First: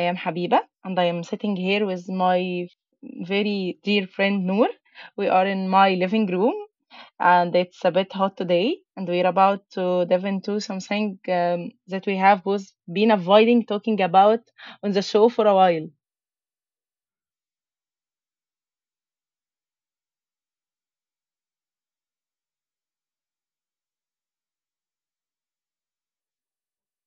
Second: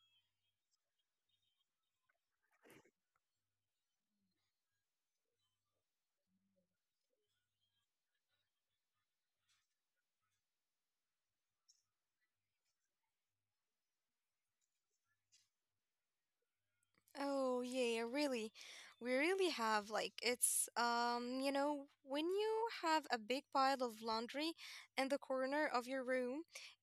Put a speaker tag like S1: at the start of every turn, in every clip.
S1: am Habiba and I am sitting here with my very dear friend Noor. We are in my living room, and it's a bit hot today, and we're about to dive into something that we have both been avoiding talking about on the show for a while.
S2: Oh yeah, really. We really have like it's you know, when you have a big pile of laundry in the corner of your room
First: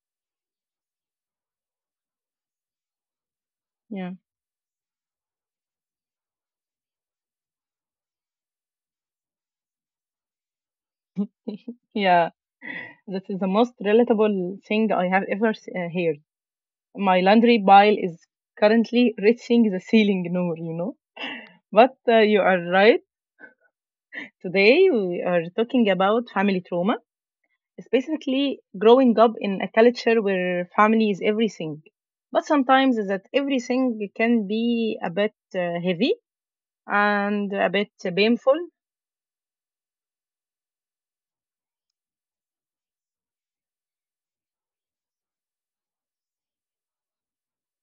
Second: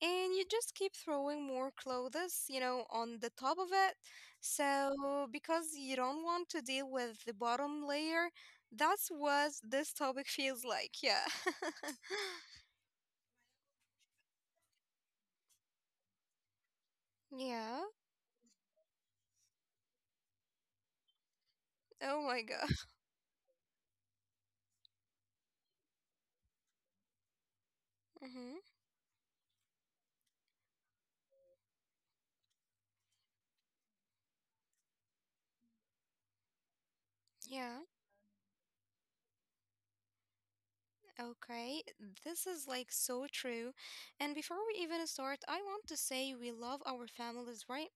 S2: and you just keep throwing more clothes, on the top of it.
S1: Yeah.
S2: So because you don't want to deal with the bottom layer, that's what this topic feels like. Yeah.
S1: Yeah, that is the most relatable thing I have ever heard. My laundry
S2: Yeah.
S1: pile is currently reaching the ceiling, Noor, you know. But
S2: Oh my
S1: you
S2: God.
S1: are right. Today we are talking about family trauma,
S2: Mhm.
S1: specifically growing up in a culture where family is everything. But sometimes that everything can be a bit heavy and
S2: Yeah.
S1: a bit painful.
S2: Okay, this is like so true. And before we even start, I want to say we love our families, right?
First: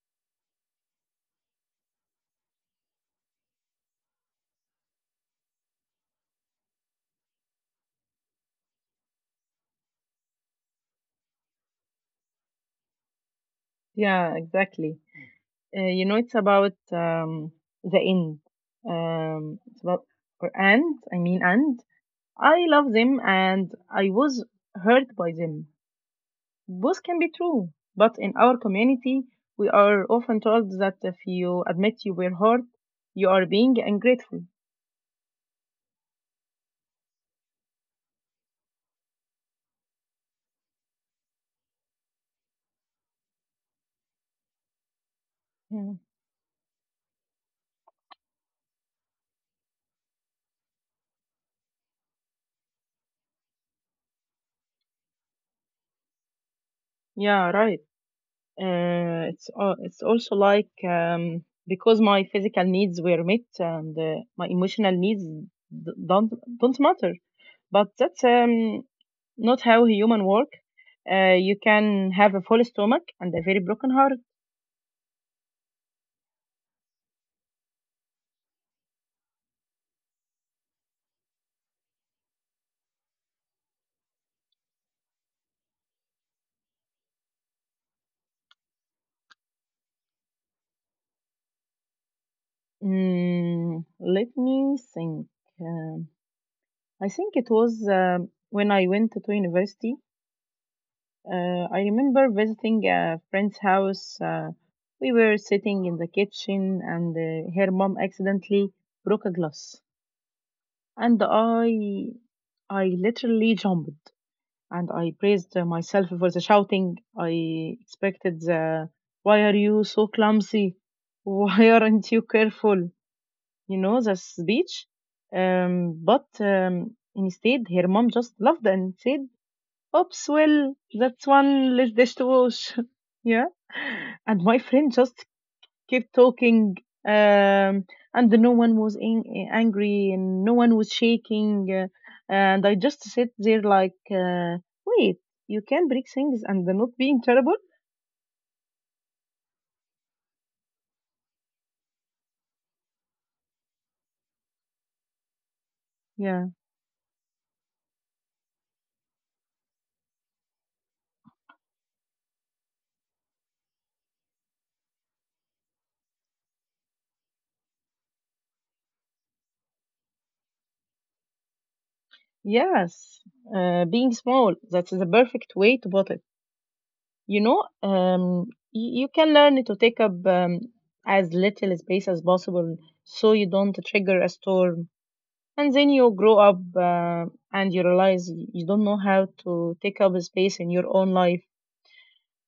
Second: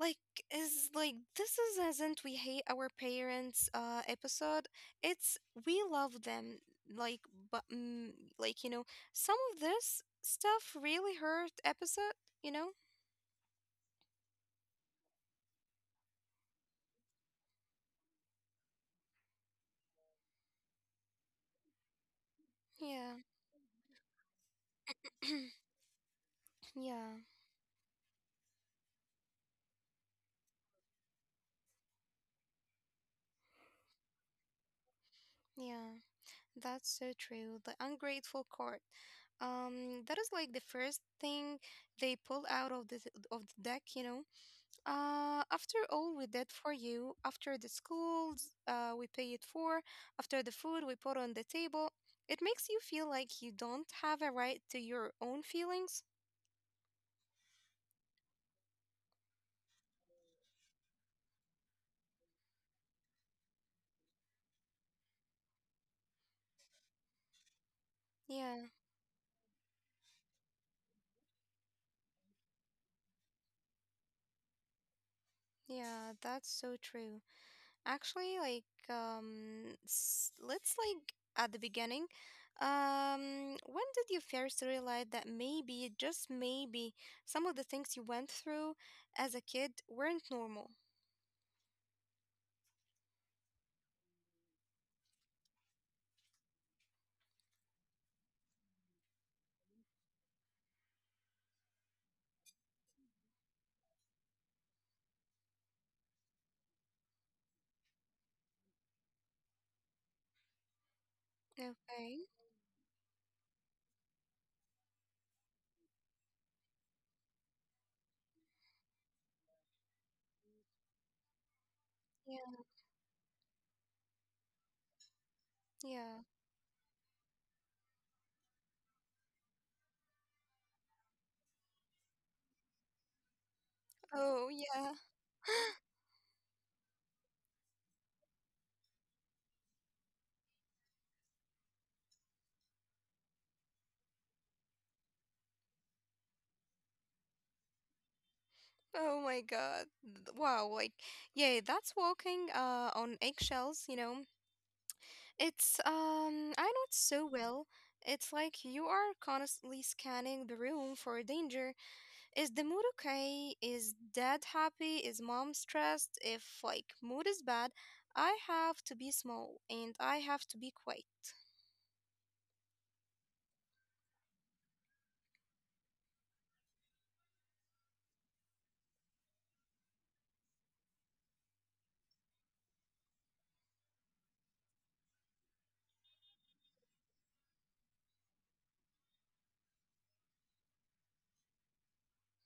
S2: Like is like this is isn't we hate our parents episode. It's we love them like but like you know, some of this stuff really hurt episode, you know?
S1: Yeah, exactly. You know, it's about the end. It's about or and I mean and I love
S2: Yeah.
S1: them and I was hurt by them. Both
S2: Yeah.
S1: can be true, but in our community, we are often told that if you admit you were hurt, you are being ungrateful.
S2: Yeah. That's so true. The ungrateful card. Um, that is like the first thing they pull out of the deck, you know? After
S1: Yeah,
S2: all we did for you, after the schools we pay it for, after the food we put on the table, it makes you feel like you don't have a right to your own feelings.
S1: yeah right. It's it's also like because my physical needs were met and my emotional needs d- don't don't matter. But that's
S2: Yeah,
S1: not how human work. You can have a full stomach and a very broken heart.
S2: yeah, that's so true. Actually, like, let's like at the beginning. When did you first realize that maybe, just maybe, some of the things you went through as a kid weren't normal?
S1: Mm, let me think. Uh, I think it was when I went to university. I remember visiting a friend's house. We were sitting in the kitchen, and her mom accidentally broke a glass, and I
S2: Okay,
S1: I literally jumped and I praised myself for the shouting. I expected the, "Why are you so clumsy? Why aren't you
S2: yeah,
S1: careful?" You know the speech,
S2: yeah.
S1: but instead her mom just laughed and said, "Oops, well, that's one less dish to wash." Yeah. And
S2: Oh,
S1: my friend
S2: yeah.
S1: just kept talking, um, and no one was angry and no one was shaking. And I just sit there like, wait, you can break things and not being terrible?
S2: Oh my God. Wow, like yeah, that's walking on eggshells, you know. It's
S1: Yeah.
S2: I know it so well. It's like you are constantly scanning the room for danger. Is the mood okay? Is dad happy? Is mom stressed? If like mood is bad, I have to be small and I have to be quiet.
S1: Yes. Being small, that's the perfect way to put it. You know, you can learn to take up as little space as possible so you don't trigger a storm. And then you grow up and you realize you don't know how to take up space in your own life.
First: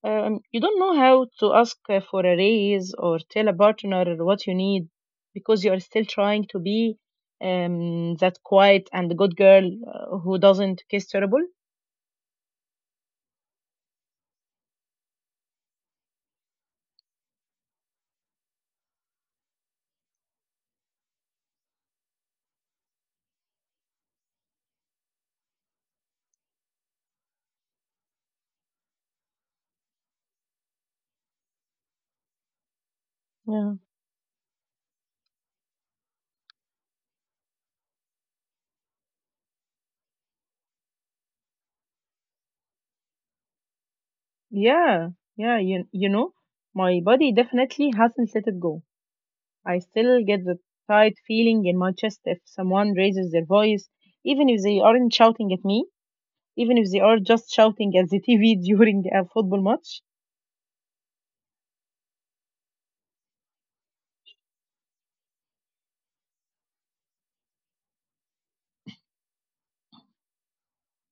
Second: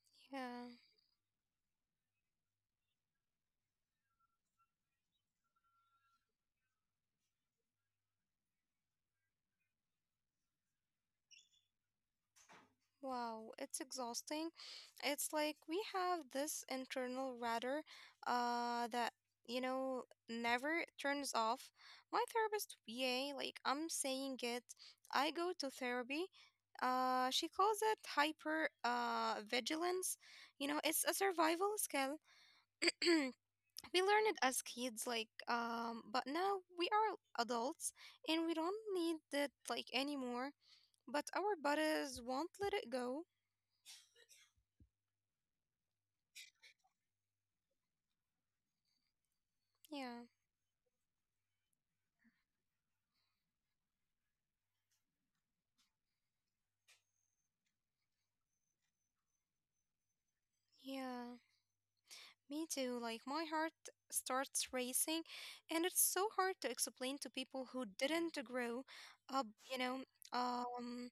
S1: You
S2: Yeah.
S1: don't know how to ask for a raise or tell a partner what you need, because you are still trying to be that quiet and good girl who doesn't kiss terrible.
S2: Wow, it's exhausting. It's like we have this internal radar that you know never turns off. My therapist, yay, like I'm saying it. I go to therapy. She calls it hyper vigilance. You know, it's a survival skill.
S1: Yeah.
S2: We learn it as kids like um, but now we are adults and we don't need it like anymore, but our bodies won't let it go.
S1: Yeah. Yeah. You know, my body definitely hasn't let it go. I still
S2: Yeah.
S1: get the tight feeling in my chest if someone raises their voice, even if they aren't shouting at me, even if they are just shouting at the TV during a football match.
S2: Yeah, me too. Like my heart starts racing, and it's so hard to explain to people who didn't grow up, you know, um,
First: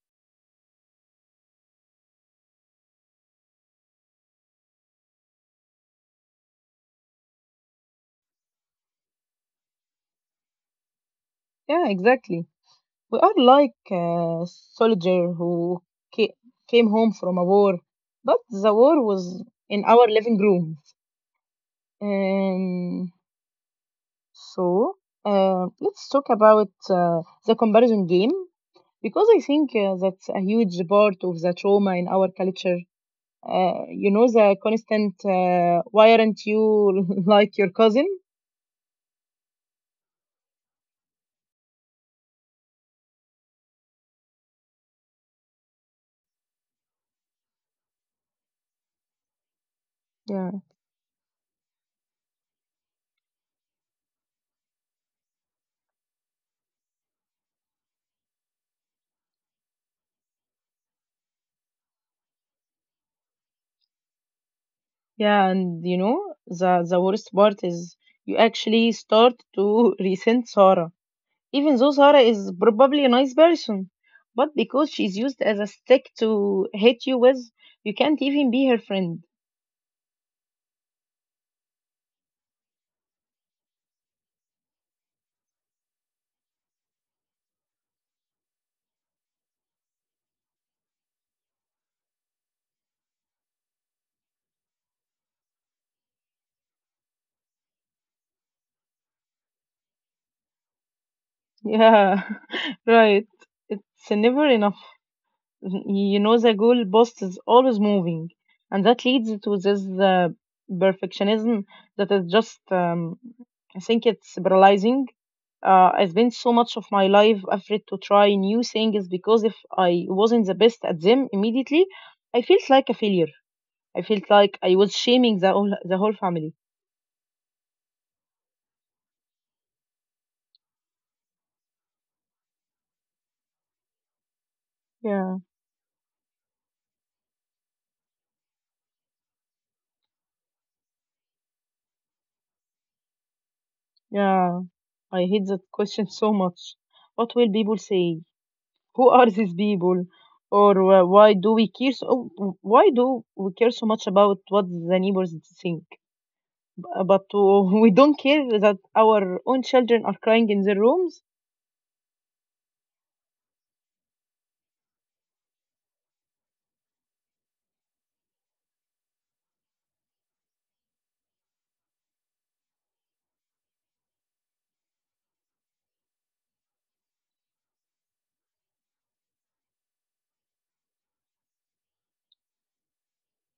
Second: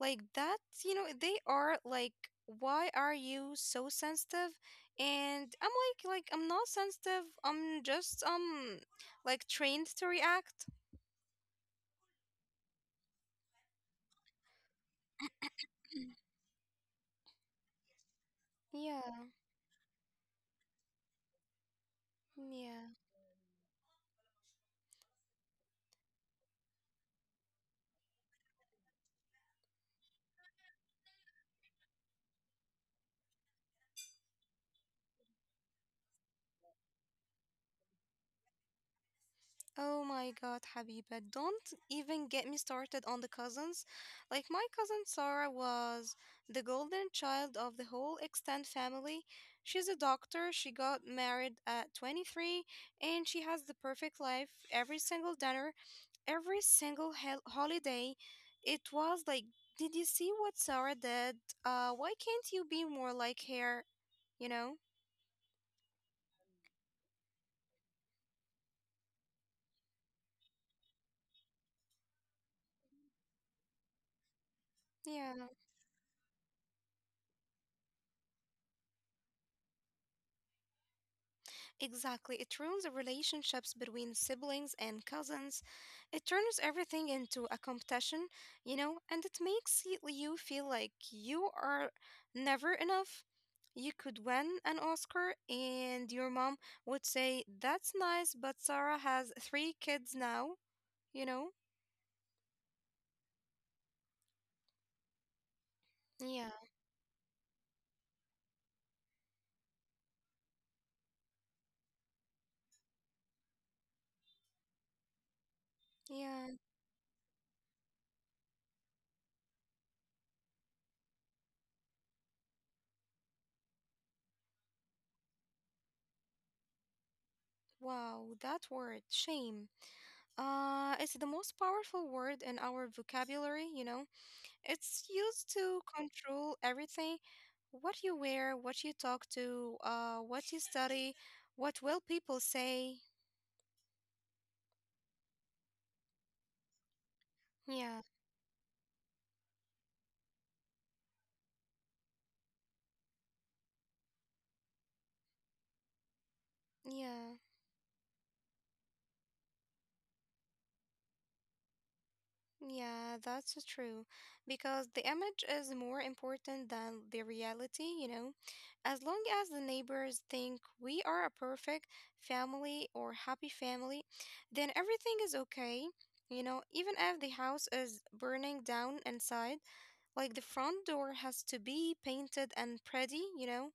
S2: like that, you know, they are like, why are you so sensitive? And I'm like I'm not sensitive. I'm just like trained to react.
S1: Yeah, exactly. We are like a soldier who ca- came home from a war, but the
S2: Yeah,
S1: war was in our living room.
S2: yeah.
S1: Um, so, let's talk about the comparison game, because I think that's a huge part of the trauma in our culture. You know the constant why aren't you like your cousin?
S2: Oh my God, Habiba, don't even get me started on the cousins. Like, my cousin Sarah was the golden child of the whole extended family. She's a doctor, she
S1: Yeah,
S2: got married at 23, and she has the perfect life every single dinner, holiday. It was like, did you see what Sarah did? Why can't you be more like her? You know?
S1: yeah, and you know the worst part is you actually start to resent Sarah, even though Sarah is probably a nice person, but because she's
S2: Yeah.
S1: used as a stick to hit you with, you can't even be her friend.
S2: Exactly. It ruins the relationships between siblings and cousins. It turns everything into a competition, you know, and it makes you feel like you are never enough. You could win an Oscar, and your mom would say, "That's nice, but Sarah has three kids now," you know?
S1: Yeah, right. It's never enough. You
S2: Yeah.
S1: know, the goalpost is always moving, and that leads to this perfectionism that is just, I think it's paralyzing. I spent
S2: Yeah.
S1: so much of my life afraid to try new things because if I wasn't the best at them immediately, I felt like a failure. I felt like I was shaming the whole family.
S2: Wow, that word, shame. It's the most powerful word in our vocabulary, you know? It's
S1: Yeah,
S2: used to control everything. What you wear, what you talk to, what you study, what will people say?
S1: yeah. I hate that question so much. What will people
S2: Yeah,
S1: say? Who are these people? Or why do we care so much about what the neighbors think?
S2: yeah,
S1: But we don't care that our own children are crying in their rooms.
S2: yeah, that's so true. Because the image is more important than the reality, you know? As long as the neighbors think we are a perfect family or happy family, then everything is okay. You know, even if the house is burning down inside, like the front door has to be painted and pretty, you know?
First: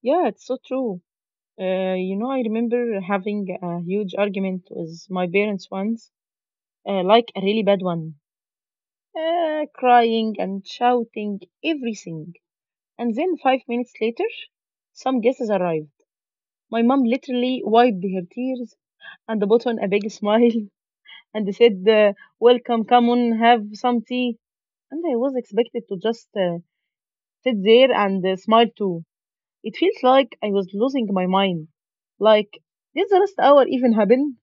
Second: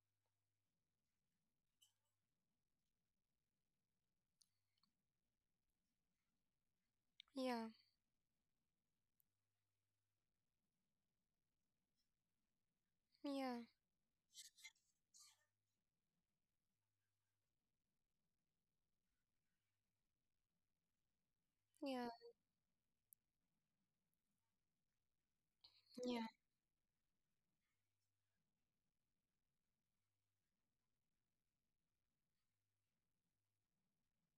S1: Yeah, it's so true. You know, I remember having a huge argument with my parents once, like a really
S2: Yeah,
S1: bad one, crying and shouting everything. And then
S2: yeah,
S1: 5 minutes later, some guests arrive. My mom literally wiped her tears and put on a big smile and said,
S2: yeah,
S1: "Welcome, come on, have some tea." And I was expected to just
S2: yeah.
S1: sit there and smile too. It feels like I was losing my mind. Like, did the last hour even happen?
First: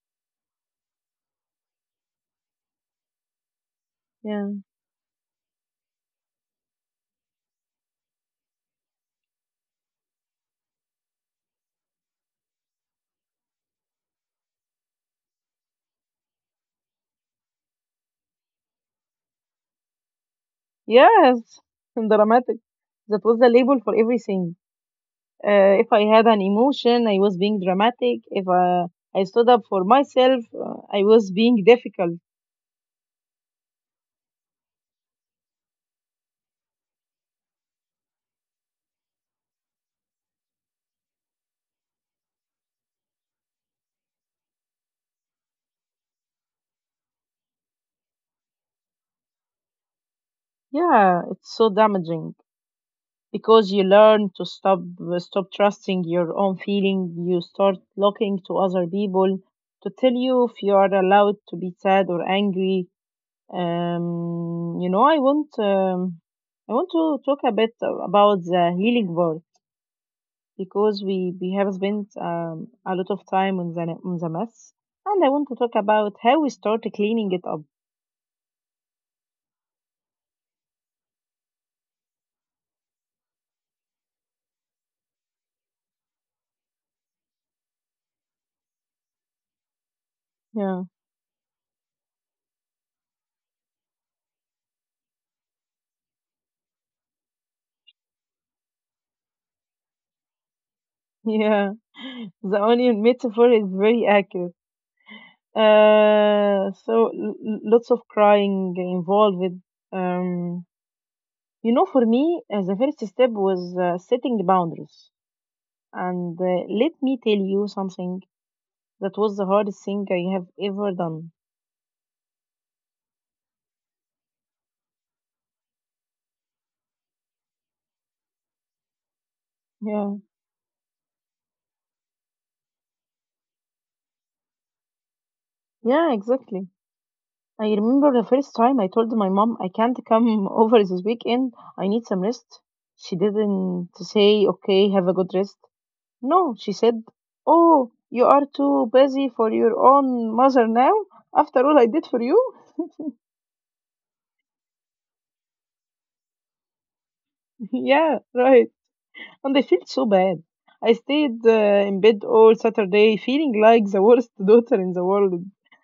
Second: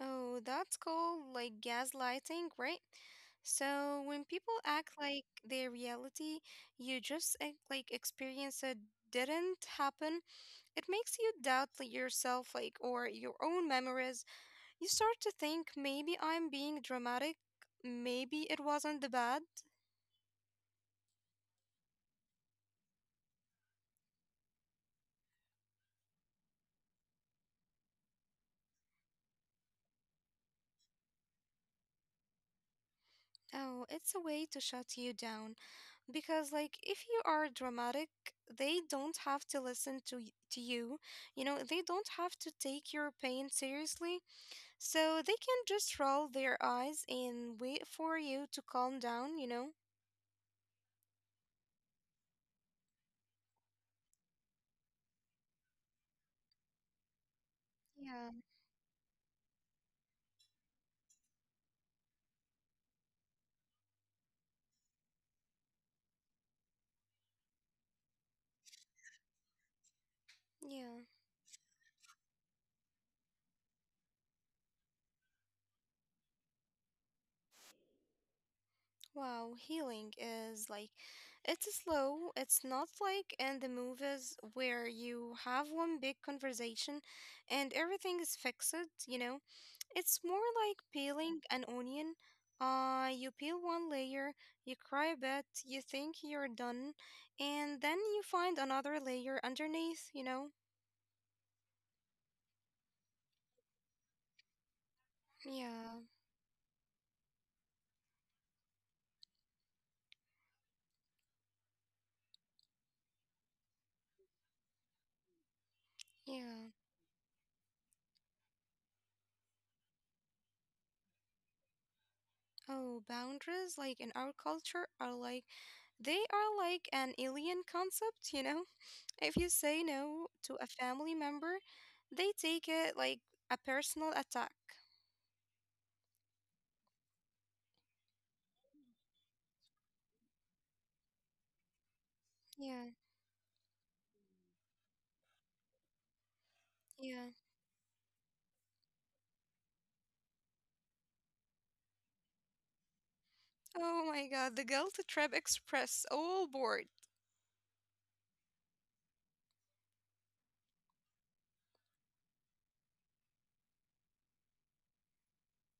S2: Oh, that's called like gaslighting, right? So when people
S1: Yeah.
S2: act like their reality, you just like experience it didn't happen, it makes you doubt like yourself, like, or your own memories. You start to think maybe I'm being dramatic, maybe it wasn't the bad.
S1: Yes, dramatic. That was the label for everything. If I had an emotion, I was being dramatic. If I stood up for myself, I was being difficult.
S2: Oh, it's a way to shut you down, because like if you are dramatic they don't have to listen to to you, you know, they don't have to take your pain seriously, so they can just roll their eyes and wait for you to calm down, you know.
S1: Yeah, it's so damaging, because you learn to stop trusting your own feeling. You start looking
S2: Yeah.
S1: to other people to tell you if you are allowed to be sad or angry. You know, I want to talk a bit about the healing part, because
S2: Yeah.
S1: we have spent a lot of time on the mess, and I want to talk about how we start cleaning it up.
S2: Wow, healing is like, it's slow. It's not like in the movies where you have one big conversation and everything is fixed, you know? It's more
S1: Yeah.
S2: like peeling an onion. You peel one layer, you cry a bit, you think you're done, and then you find another layer underneath, you know?
S1: Yeah, the onion metaphor is very accurate.
S2: Yeah,
S1: So lots of crying involved. Um, you know, for me, the first step was setting boundaries. And
S2: yeah.
S1: let me tell you something, that was the hardest thing I have ever done.
S2: Oh, boundaries, like in our culture, are like they are like an alien concept, you know? If you say
S1: Yeah,
S2: no to a family member, they take it like a personal attack.
S1: yeah, exactly. I remember the first time I told my mom I can't come over this weekend. I need some rest.
S2: Yeah,
S1: She didn't say, "Okay, have a good rest." No, she said,
S2: yeah.
S1: "Oh, you are too busy for your own mother now? After all I did for you?"
S2: Oh my God, the guilt trip express all board.
S1: Yeah, right. And I felt so bad. I stayed in bed all Saturday feeling like the worst daughter in the world.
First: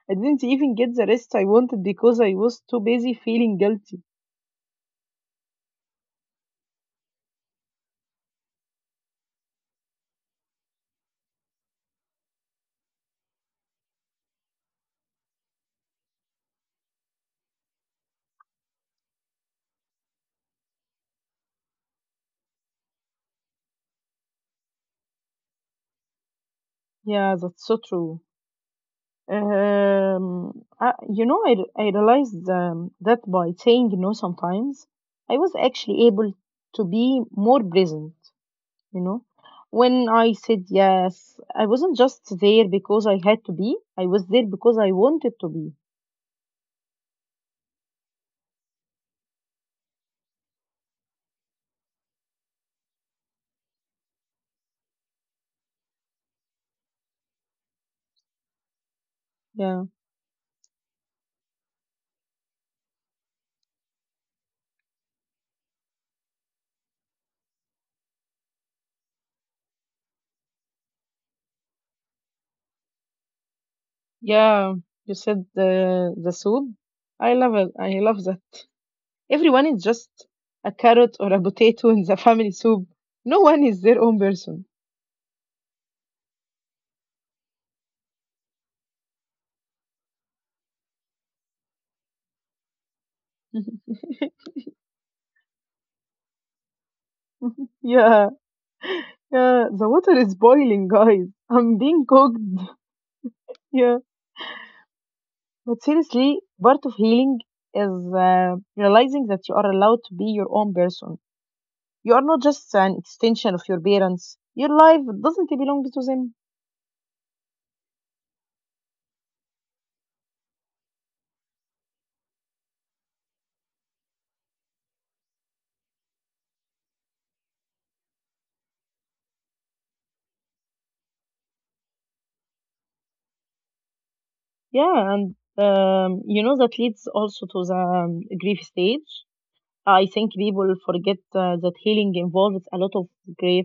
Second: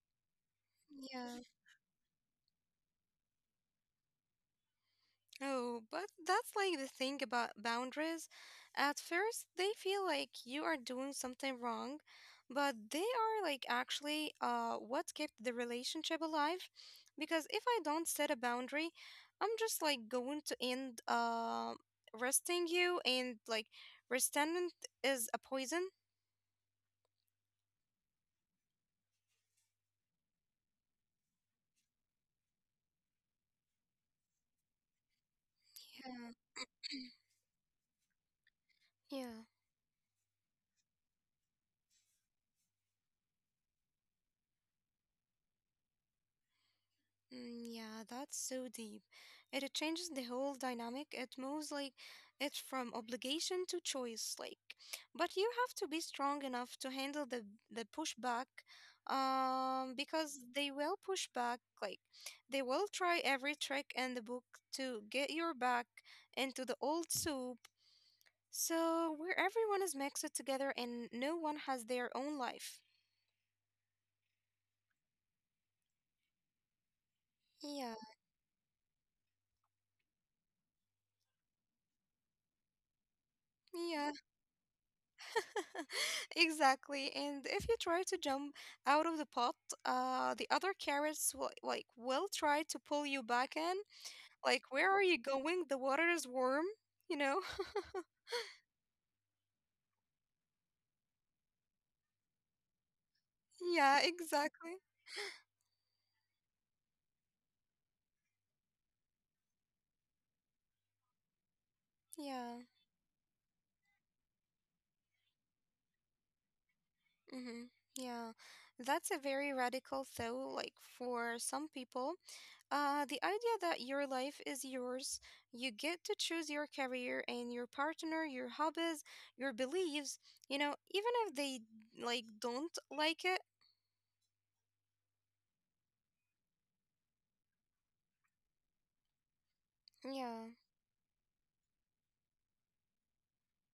S1: I didn't even get the rest
S2: Yeah.
S1: I wanted because I was too busy feeling guilty.
S2: Oh, but that's like the thing about boundaries. At first, they feel like you are doing something wrong, but they are like actually what kept the relationship alive. Because if I don't set a boundary, I'm just like going to end resting you and like resentment is a poison.
S1: Yeah, that's so true. I, you know, I realized that by saying no sometimes, I was actually
S2: Yeah.
S1: able to be more present. You know,
S2: Yeah.
S1: when I said yes, I wasn't just there because I had to be, I was there because I wanted to be.
S2: Mm, yeah, that's so deep. It changes the whole dynamic. It moves like it from obligation to choice, like. But you have to be strong enough to handle the pushback,
S1: Yeah.
S2: because they will push back. Like, they will try every trick in the book to get your back into the old soup. So where everyone is mixed together and no one has their own life.
S1: Yeah, you said the soup, I love it, I
S2: Yeah,
S1: love that. Everyone is just a carrot or a potato in the family soup, no one is their
S2: yeah.
S1: own person.
S2: Exactly. And if you try to jump out of the pot, the other carrots will will try to pull you back in. Like, where are you going? The water is warm, you know?
S1: Yeah. Yeah, the water is boiling, guys, I'm being cooked. Yeah,
S2: Yeah, exactly.
S1: but seriously, part of healing is realizing that you are allowed to be your own person. You are not
S2: Yeah.
S1: just an extension of your parents. Your life doesn't belong to them.
S2: Mm-hmm. Yeah. That's a very radical thought, like for some people. The idea that your life is yours, you get to choose your career and your partner, your hobbies, your beliefs, you know, even if they like don't like it.
S1: Yeah, and you know that leads also to the grief stage. I think
S2: Yeah,
S1: people forget that healing involves a lot of grief.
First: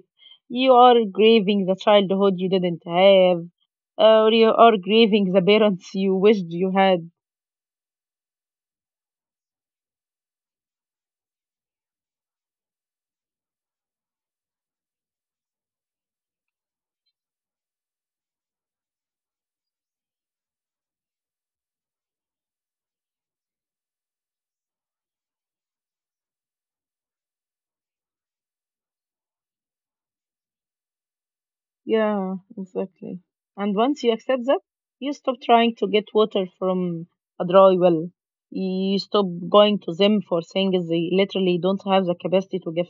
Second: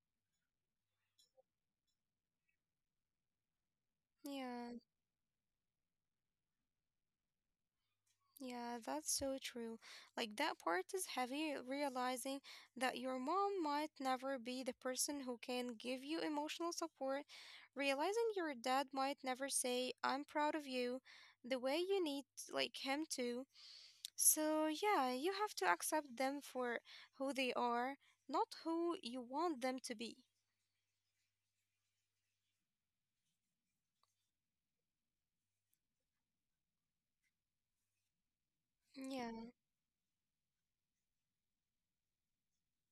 S1: You are grieving the childhood you didn't have, or you
S2: yeah,
S1: are grieving the parents you wished you had.
S2: yeah, that's so true. Like that part is heavy, realizing that your mom might never be the person who can give you emotional support, realizing your dad might never say, "I'm proud of you," the way you need like him to. So, yeah, you have to accept them for who they are, not who you want them to be.
S1: Yeah, exactly. And once you accept that, you stop trying to get water from a dry well. You stop
S2: Yeah,
S1: going to them for things they literally don't have the capacity to give.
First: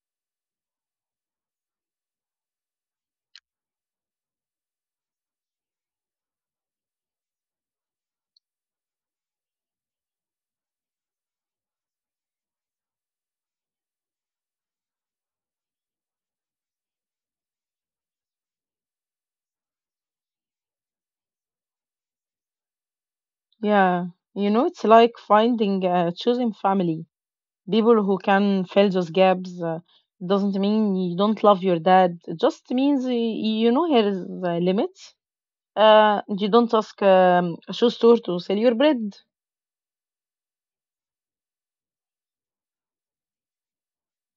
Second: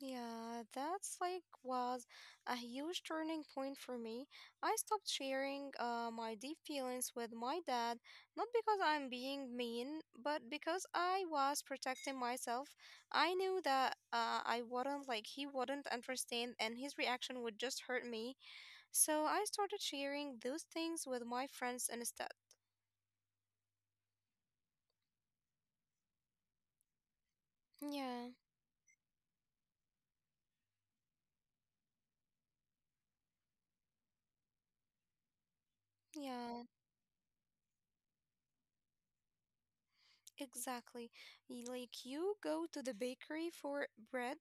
S2: yeah, that's like was a huge turning point for me. I stopped sharing my deep feelings with my dad, not because I'm being mean, but because I was protecting myself. I knew that I wouldn't like he wouldn't understand, and his reaction would just hurt me. So I started sharing those things with my friends instead.
S1: Yeah, you know, it's like finding choosing family, people who
S2: Yeah.
S1: can fill those gaps. Doesn't mean you don't love your dad. It just means you know here is the limit. You
S2: Yeah,
S1: don't ask a shoe store to sell your bread.
S2: exactly. Like you go to the bakery for bread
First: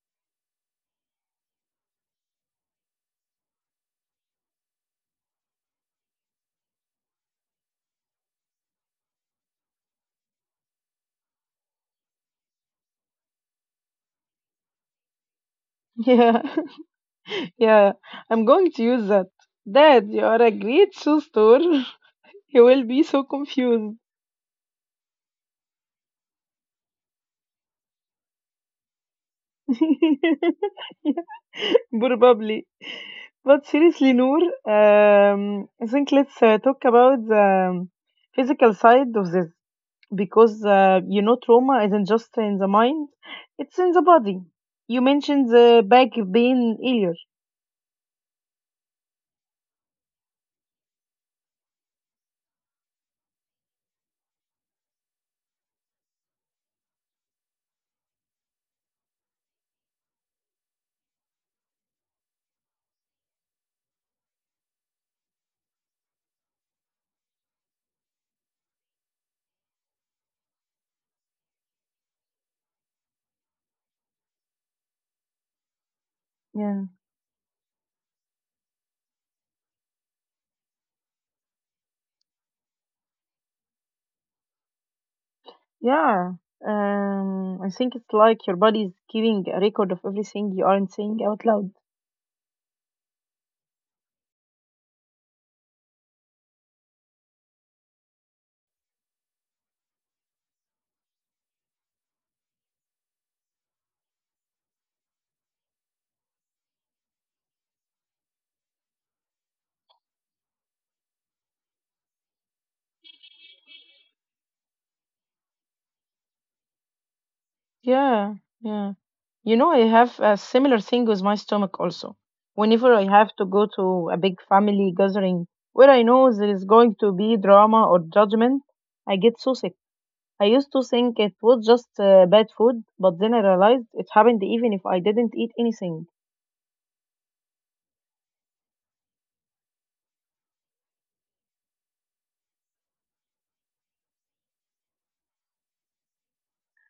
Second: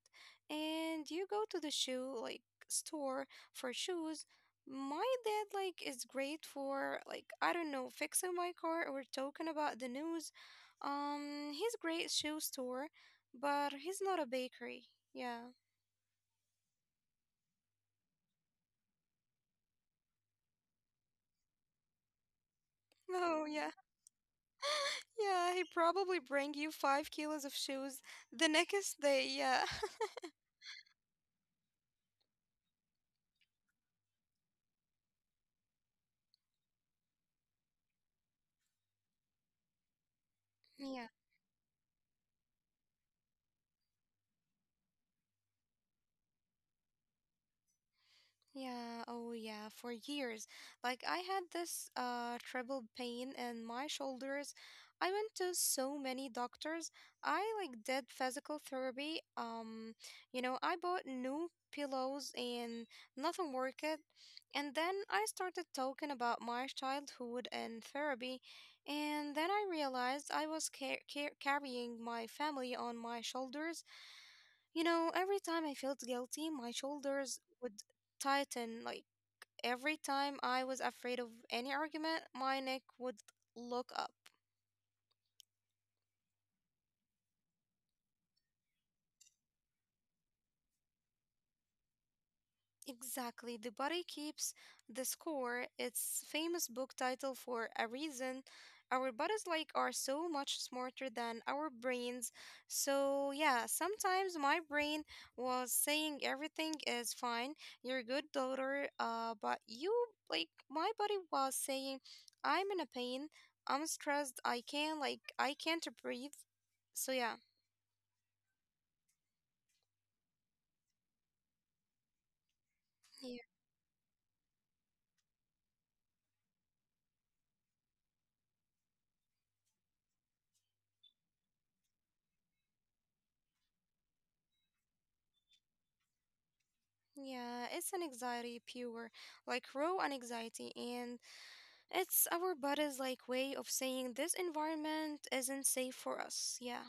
S2: and you go to the shoe like store for shoes. My dad like is great for like I don't know, fixing my car or talking about the news. He's great shoe store, but he's not a bakery. Yeah.
S1: Yeah. Yeah, I'm going to use that. Dad, you are a great shoe store. He will be so
S2: Oh yeah.
S1: confused.
S2: Yeah, he probably bring you 5 kilos of shoes the next day. Yeah.
S1: Probably. But seriously, Noor, I think let's talk about the physical side of this, because you know trauma isn't just in the mind; it's in the body. You mentioned the back pain earlier.
S2: Yeah, oh yeah, for years. Like I had this treble pain in my shoulders. I went to so many doctors. I like did physical therapy. You know, I bought new pillows and nothing worked. And then I started talking about my childhood and therapy, and then I realized I was carrying my family on my shoulders. You know, every time I felt guilty, my
S1: Yeah.
S2: shoulders would tighten like every time I was afraid of any argument, my neck would look up.
S1: Yeah, I think it's like your body is keeping a record of everything you aren't saying out loud.
S2: Exactly. The body keeps the score. It's famous book title for a reason. Our bodies like are so much smarter than our brains. So yeah, sometimes my brain was saying everything is fine. You're a good daughter, but you like my body was saying I'm in a pain. I'm stressed. I can't breathe. So yeah.
S1: Yeah, yeah. You know, I have a similar thing with my stomach also. Whenever I have
S2: Yeah.
S1: to go to a big family gathering where I know there is going to be drama or judgment, I get so sick. I used to think it was just bad food, but then I realized it happened even if I didn't eat anything.
S2: Yeah, it's an anxiety pure, like raw anxiety, and it's our body's like way of saying this environment isn't safe for us. Yeah.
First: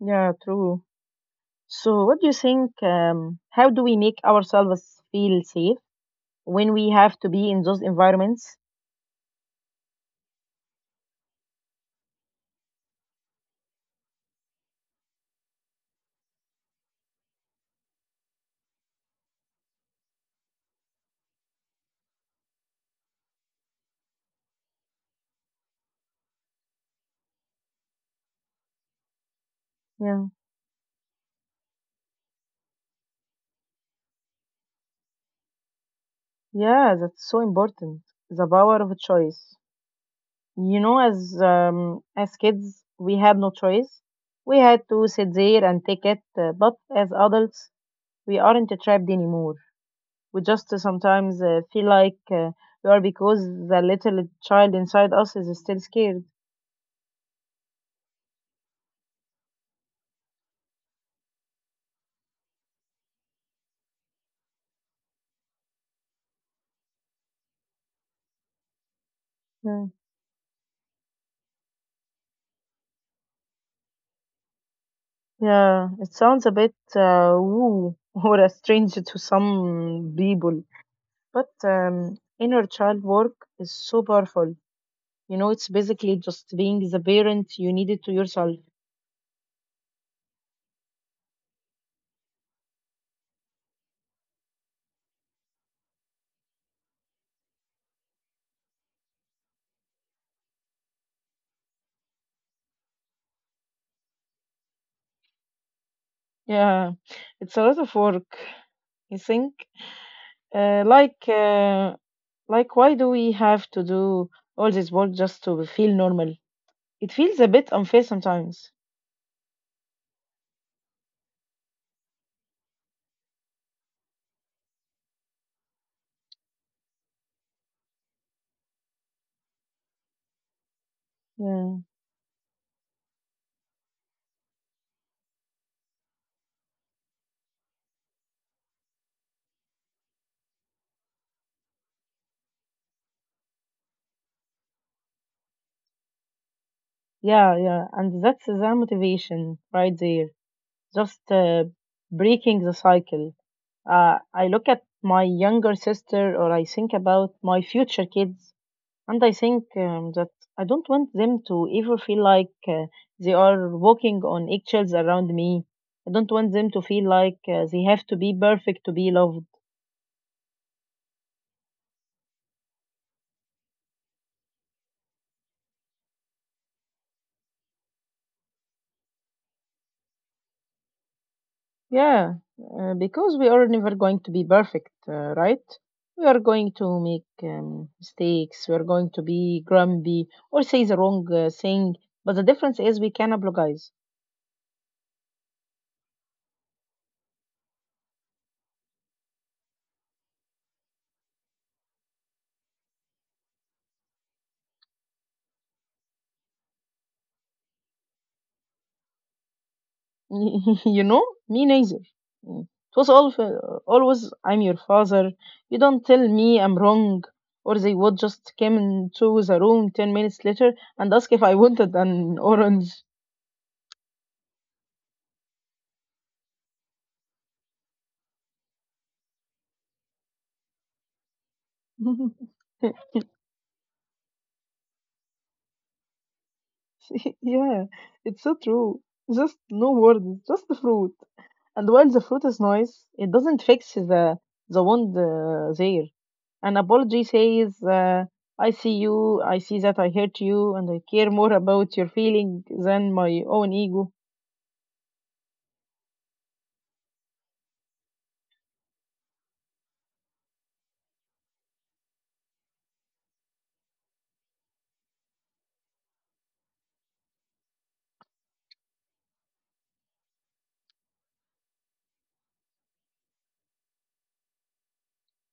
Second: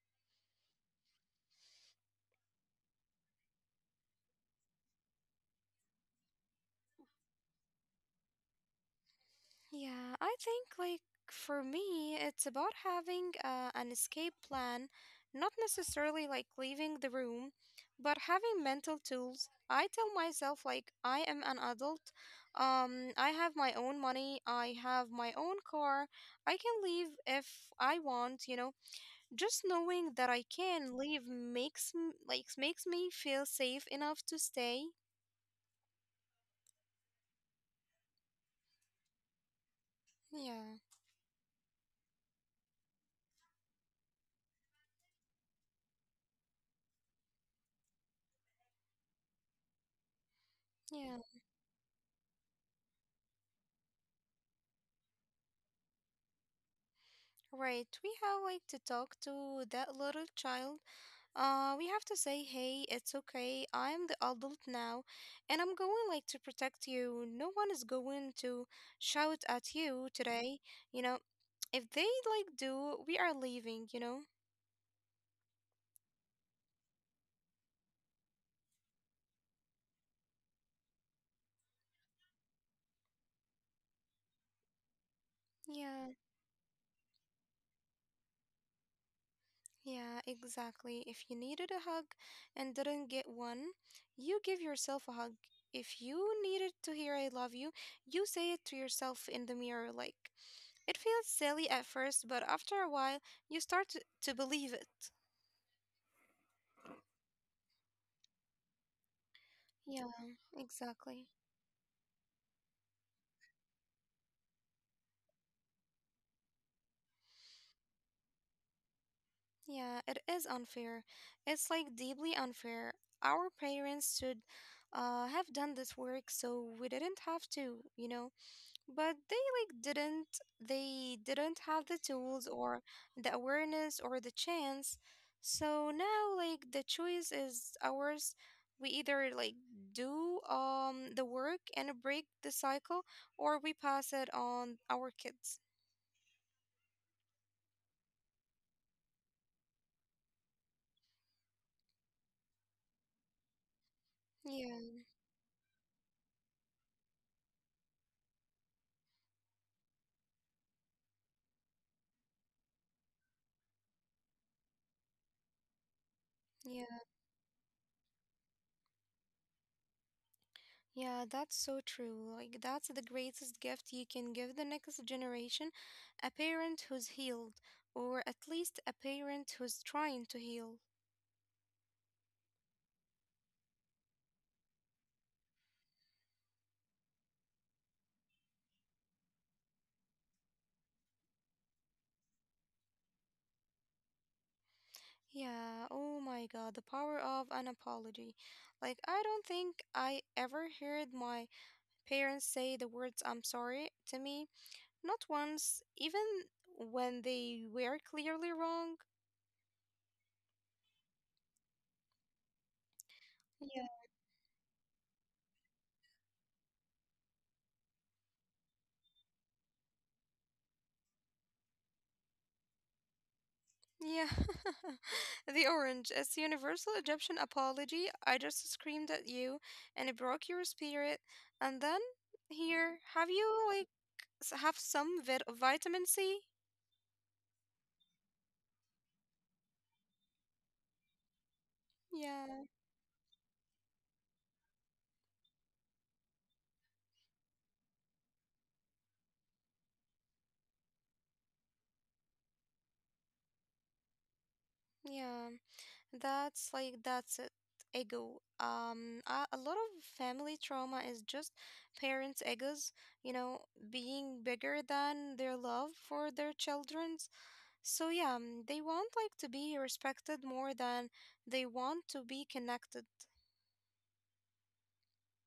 S1: Yeah, true. So, what do you think? How do we make ourselves feel safe when we have to be in those environments?
S2: Yeah, I think like for me, it's about having an escape plan, not necessarily like leaving the room, but having mental tools. I tell myself like I am an adult. I have my own money, I have my own car. I can leave if I want, you know. Just knowing
S1: Yeah,
S2: that I can leave makes makes me feel safe enough to stay.
S1: yeah, that's so important. The power of choice.
S2: Yeah.
S1: You know, as kids, we had no choice. We had to sit there and take it. Uh, but as adults, we aren't trapped anymore. We just
S2: Yeah.
S1: sometimes feel like we are, because the little child inside us is still scared.
S2: Right. We have like to talk to that little child. Uh, we have to say, "Hey, it's okay. I'm the adult now, and I'm going like to protect you. No one is going to shout at
S1: Yeah,
S2: you today." You know, if they like do, we are leaving, you know.
S1: yeah, it sounds a bit woo or a stranger to some people. But inner child work is so powerful. It's
S2: Yeah.
S1: basically just being the parent you needed to yourself.
S2: Yeah, exactly. If you needed a hug and didn't get one, you give yourself a hug. If you needed to hear I love you, you say it to yourself in the mirror. Like, it feels silly at first, but after a while, you start to believe it.
S1: Yeah, it's a lot of work. You think,
S2: Yeah,
S1: uh, like,
S2: exactly.
S1: uh, like, why do we have to do all this work just to feel normal? It feels a bit unfair sometimes.
S2: Yeah, it is unfair. It's like deeply unfair. Our parents should have done this work so we didn't have to, you know? But they didn't
S1: Yeah,
S2: have the tools or the awareness or the chance, so now like the choice is ours. We either like do the work and break the cycle, or we pass it on our kids.
S1: yeah, yeah, and that's the motivation right there. Just breaking the cycle. I look at
S2: Yeah,
S1: my younger sister, or I think about my future kids. And I think that I don't want them to ever feel like they are walking on eggshells around me. I don't want them to
S2: yeah,
S1: feel like they have to be perfect to be loved.
S2: yeah, that's so true. Like, that's the greatest gift you can give the next generation: a parent who's healed, or at least a parent who's trying to heal.
S1: Yeah, because we are never going to be perfect, right? We are going to make mistakes. We are going to be grumpy or say the wrong thing. But the difference is we can apologize.
S2: Yeah, oh my God, the power of an apology. Like, I don't think I ever heard my parents say the words I'm sorry to me. Not once, even when they were clearly wrong.
S1: Me neither. Mm. It was all,
S2: Yeah.
S1: always, "I'm your father. You don't tell me I'm wrong." Or they would just come into the room 10 minutes later and ask if I wanted an orange.
S2: Yeah. The orange. It's universal Egyptian apology. I just screamed at you and it broke your spirit. And then here, have you like have some vitamin C?
S1: Yeah, it's so true. Just no words, just the fruit. And while the fruit is
S2: Yeah.
S1: nice, it doesn't fix the wound there. An apology says, "I see you, I see that I hurt you, and I care more about your feeling than my own ego."
S2: Yeah. That's like that's it. Ego. A lot of family trauma is just parents' egos, you know, being bigger than their love for their children's. So yeah, they want like to be respected more than they want to be connected.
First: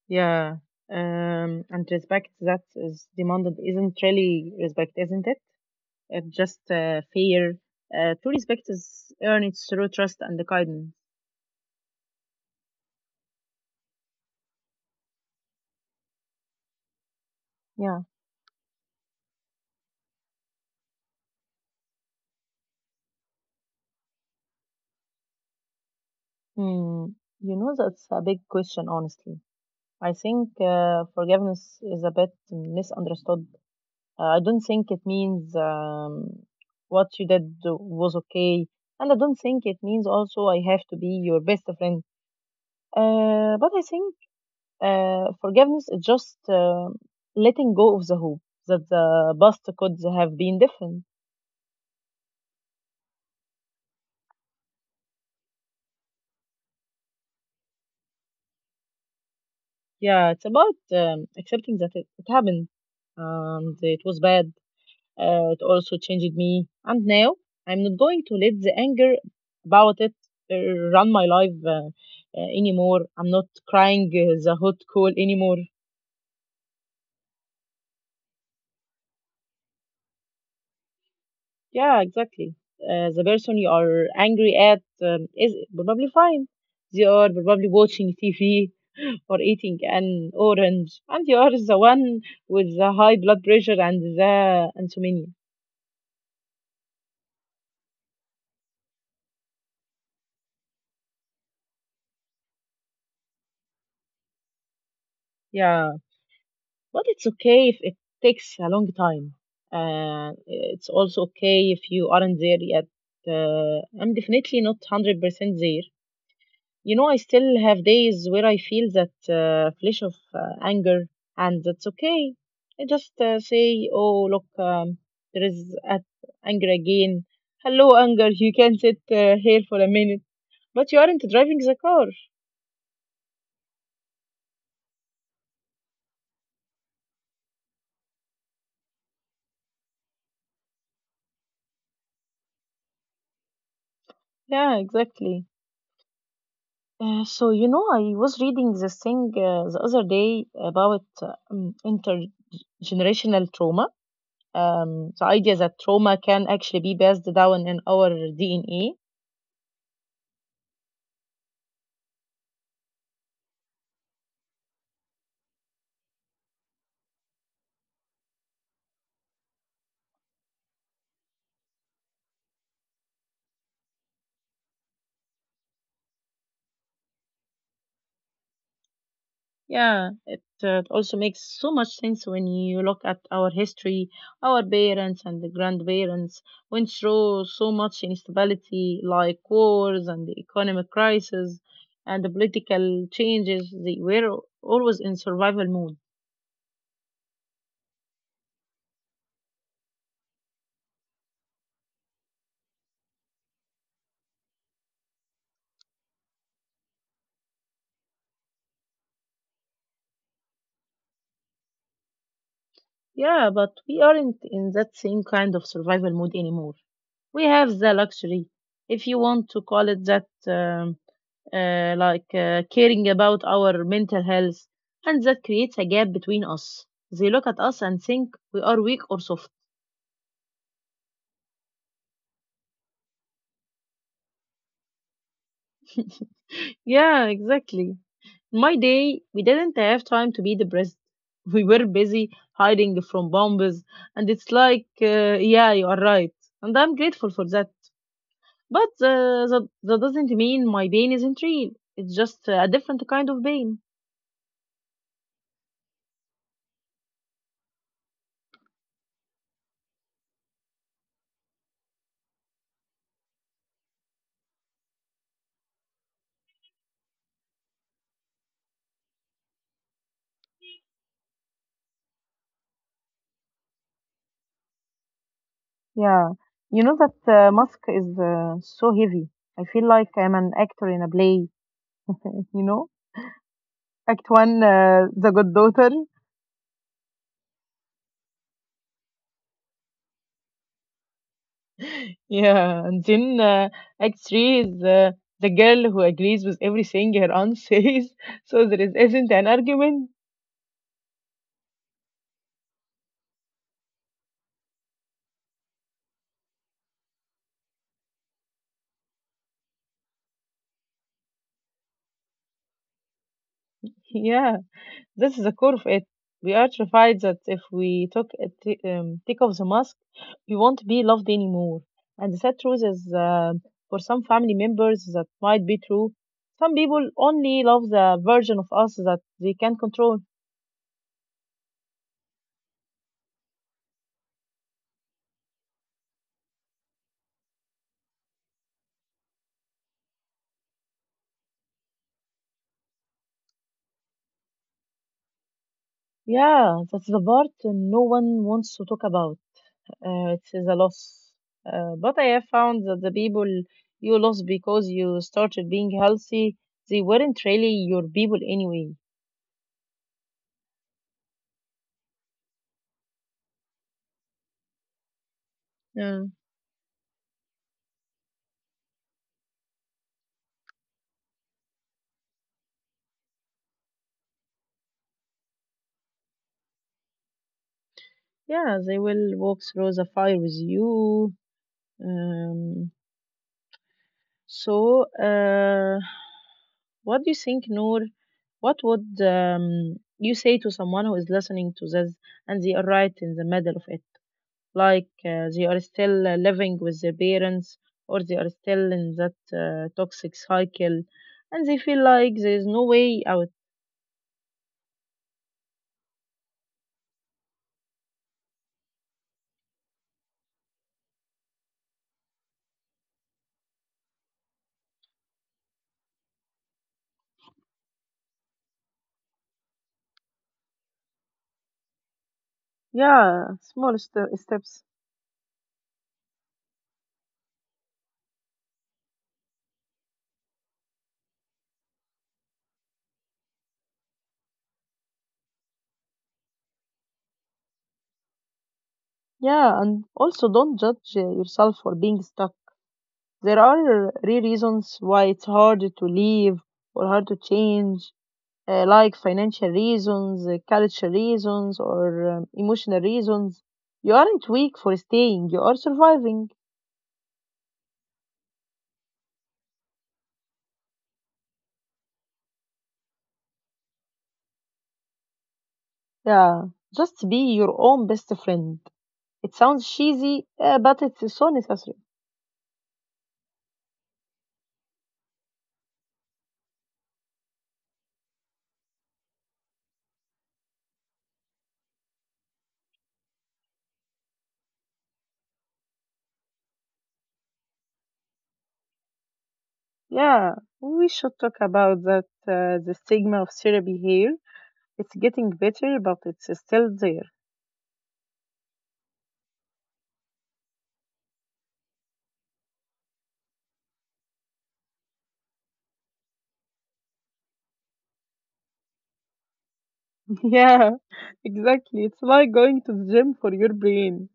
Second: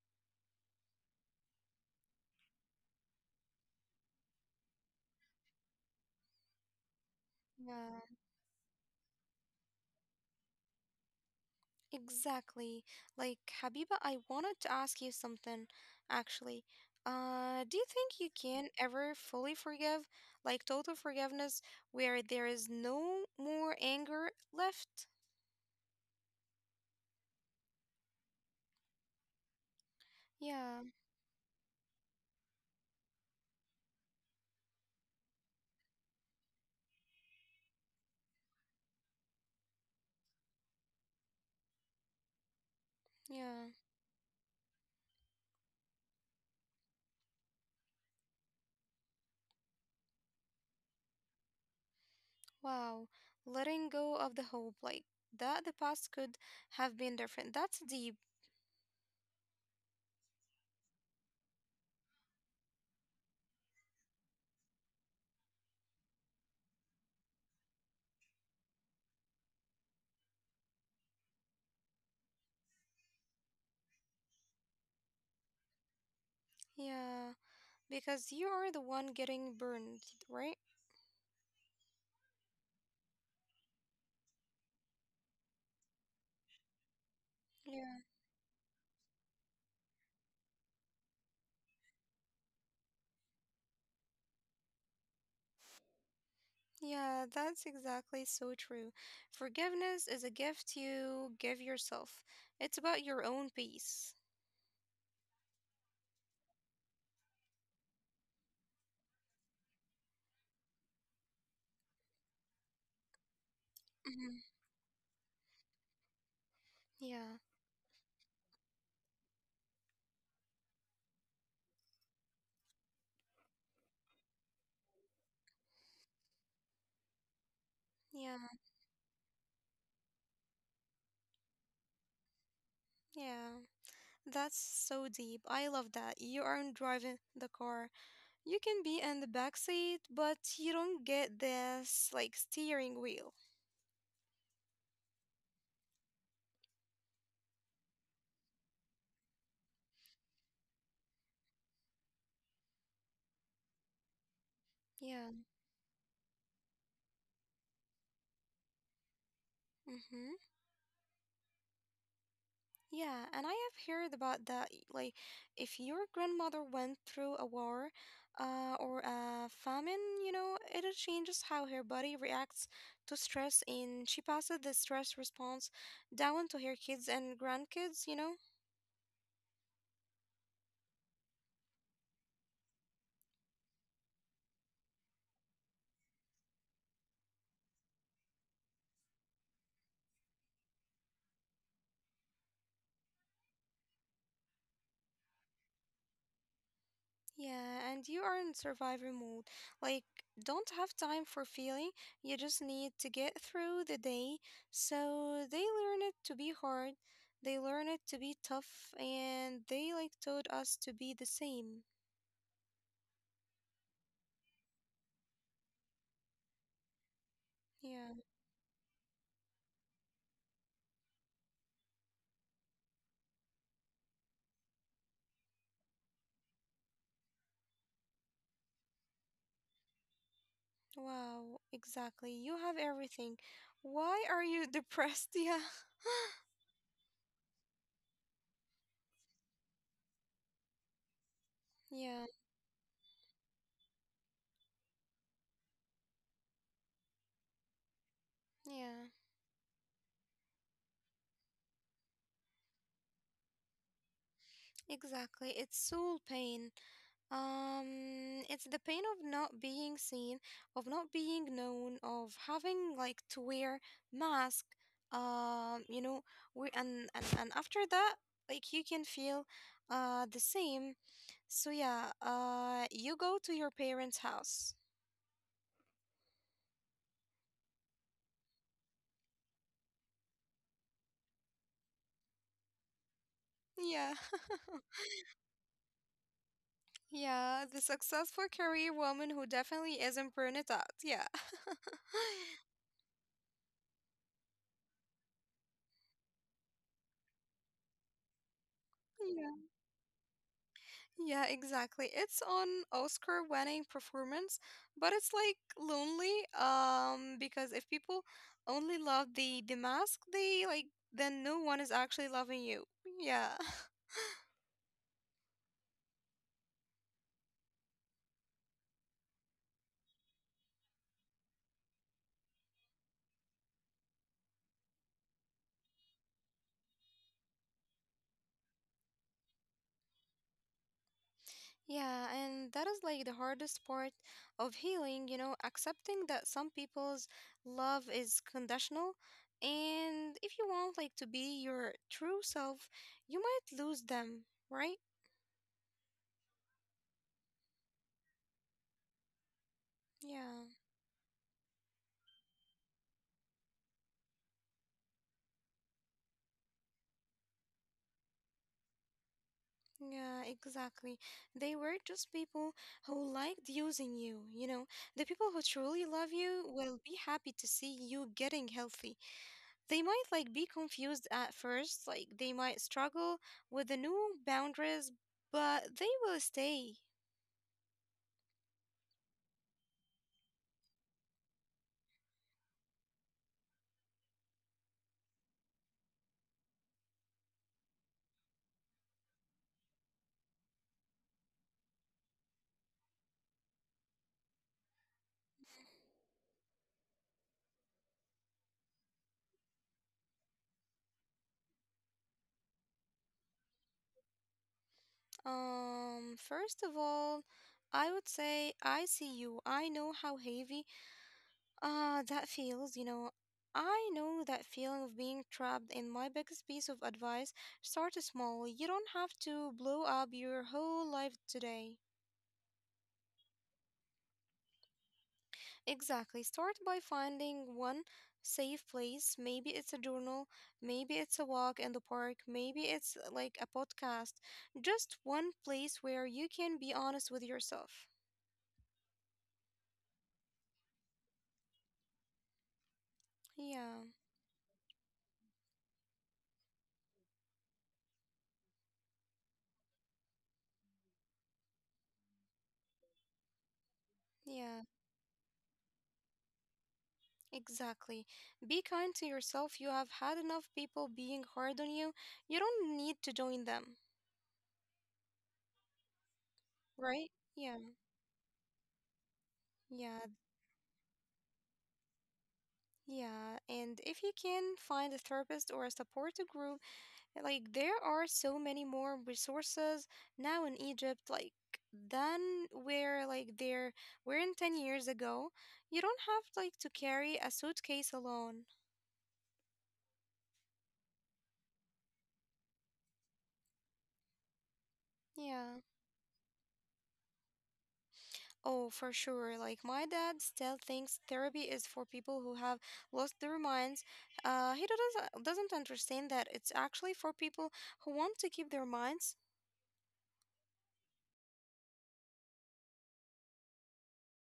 S1: Yeah. And respect that is demanded isn't really respect, isn't it? It's just fear.
S2: Yeah.
S1: True respect is earned through trust and kindness.
S2: Exactly. Like, Habiba, I wanted to ask you something actually. Do you
S1: Yeah.
S2: think you can ever fully forgive, like total forgiveness, where there is no more anger left?
S1: Hmm. That's a big question, honestly. I think
S2: Yeah,
S1: forgiveness is a bit misunderstood. I don't think it means what you did was okay, and I don't think it means also I have to be your best friend. Uh,
S2: yeah.
S1: but I think forgiveness is just letting go of the hope that the past could have been different.
S2: Wow. Letting go of the hope, like that the past could have been different. That's deep.
S1: Yeah, it's about accepting that it happened and it was bad. It also changed me. And now I'm not going to let the anger about it uh, run my life anymore. I'm not crying the hot coal anymore.
S2: Yeah, because you are the one getting burned, right?
S1: Yeah, exactly. The person you are angry at is probably fine. They are probably
S2: Yeah.
S1: watching TV or eating an orange, and you are the one with the high blood pressure and the insomnia.
S2: Yeah, that's exactly so true. Forgiveness is a gift you give yourself. It's about your own peace.
S1: Yeah, but it's okay if it takes a long time. It's also okay if you aren't there yet. I'm
S2: Hmm.
S1: definitely not 100% there. I
S2: Yeah,
S1: still have days where I feel that flash of anger, and that's okay. I just say, "Oh, look, there is at anger again. Hello, anger, you
S2: yeah,
S1: can sit here for a minute. But you aren't driving the car."
S2: yeah. That's so deep. I love that. You aren't driving the car. You can be in the back seat, but you don't get this like steering wheel.
S1: Yeah, exactly. So I was reading this thing the other day about intergenerational trauma. Um,
S2: Yeah.
S1: the idea that trauma can actually be passed down in our DNA.
S2: Mm-hmm. Yeah, and I have heard about that. Like, if your grandmother went through a war, or a famine, you know, it changes how her body reacts to stress, and she passes the stress response down to her kids and grandkids, you know?
S1: Yeah, it also makes so much sense when you look at our history. Our parents and the grandparents went through so much instability, like wars and the economic crisis and the political changes. They were always in survival mode.
S2: Yeah, and you are in survivor mode. Like, don't have time for feeling. You just need to get through the day. So they learn it to be hard. They learn it to be tough, and they like taught us to be the same.
S1: Yeah, but we aren't in that same kind of survival mode anymore. We have the
S2: Yeah.
S1: luxury, if you want to call it that, like caring about our mental health, and that creates a gap between us. They look at us and think we are weak or soft.
S2: Wow. Exactly. You have everything. Why are you depressed? Yeah.
S1: Yeah, exactly. In my day, we didn't have time to be depressed. We were
S2: Yeah.
S1: busy hiding from bombs, and it's like, yeah, you are right. And I'm grateful for that. But
S2: Yeah.
S1: uh, that doesn't mean my pain isn't real. It's just a different kind of pain.
S2: Exactly. It's soul pain. It's the pain of not being seen, of not being known, of having like to wear mask. You know, we and after that, like you can feel the same. So yeah, you go to your parents' house.
S1: Yeah, you know that mask is so heavy. I feel like I'm an actor in a play. you know,
S2: Yeah,
S1: Act One, the good daughter.
S2: yeah, the successful career woman who definitely isn't burned out. Yeah,
S1: Yeah, and then Act Three is the girl who agrees with everything her aunt says, so there isn't
S2: yeah.
S1: an argument.
S2: Yeah, exactly. It's an Oscar-winning performance, but it's like lonely. Because if people only love the mask, they like then no one is actually loving you. Yeah.
S1: Yeah. This is the core of it. We are terrified that if we take off the mask, we won't be loved anymore. And the sad truth is, for some family members, that might be true. Some people only love the version of us that they can control.
S2: Yeah, and that is like the hardest part of healing, you know, accepting that some people's love is conditional. And if you want like to be your true self, you might lose them, right?
S1: Yeah, that's the part no one wants to talk about. It
S2: Yeah.
S1: is a loss. But I have found that the people you lost because you started being healthy, they weren't really your people anyway.
S2: Yeah, exactly. They were just people who liked using you, you know. The people who truly
S1: Yeah.
S2: love you will be happy to see you getting healthy. They might like be confused at first, like they might struggle with the new boundaries, but they will stay.
S1: Yeah, they will walk through the fire with you. Um, so, what do you think, Noor? What would you say to someone who is listening to this and they are right in the middle of it? Like they are still living with their parents, or they are still in that toxic cycle, and they feel like there is no way out.
S2: First of all, I would say I see you. I know how heavy Ah, that feels, you know, I know that feeling of being trapped, and my biggest piece of advice start small. You don't have to blow up your whole life today.
S1: Yeah, small steps.
S2: Exactly. Start by finding one safe place. Maybe it's a journal, maybe it's a walk in the park, maybe it's like a podcast. Just one place where you can be honest with yourself.
S1: Yeah, and also don't judge yourself for being stuck. There
S2: Yeah,
S1: are real reasons why it's hard to leave or hard to change, like financial reasons, cultural reasons, or emotional reasons. You aren't
S2: yeah.
S1: weak for staying, you are surviving.
S2: Exactly. Be kind to yourself. You have had enough people being hard on you. You don't need to join them,
S1: Yeah,
S2: right?
S1: just be
S2: Yeah,
S1: your own best friend. It sounds
S2: yeah,
S1: cheesy, but it's so necessary.
S2: yeah. And if you can find a therapist or a support group, like there are so many more resources now in Egypt, like than where like there were in 10 years ago. You don't have like to carry a suitcase alone.
S1: Yeah, we should talk about that, the stigma of therapy here. It's getting
S2: Yeah.
S1: better, but it's still there.
S2: Oh, for sure. Like my dad still thinks therapy is for people who have lost their minds. He doesn't understand that it's actually for people who want to keep their minds.
S1: Yeah, exactly. It's like going to the gym for your brain.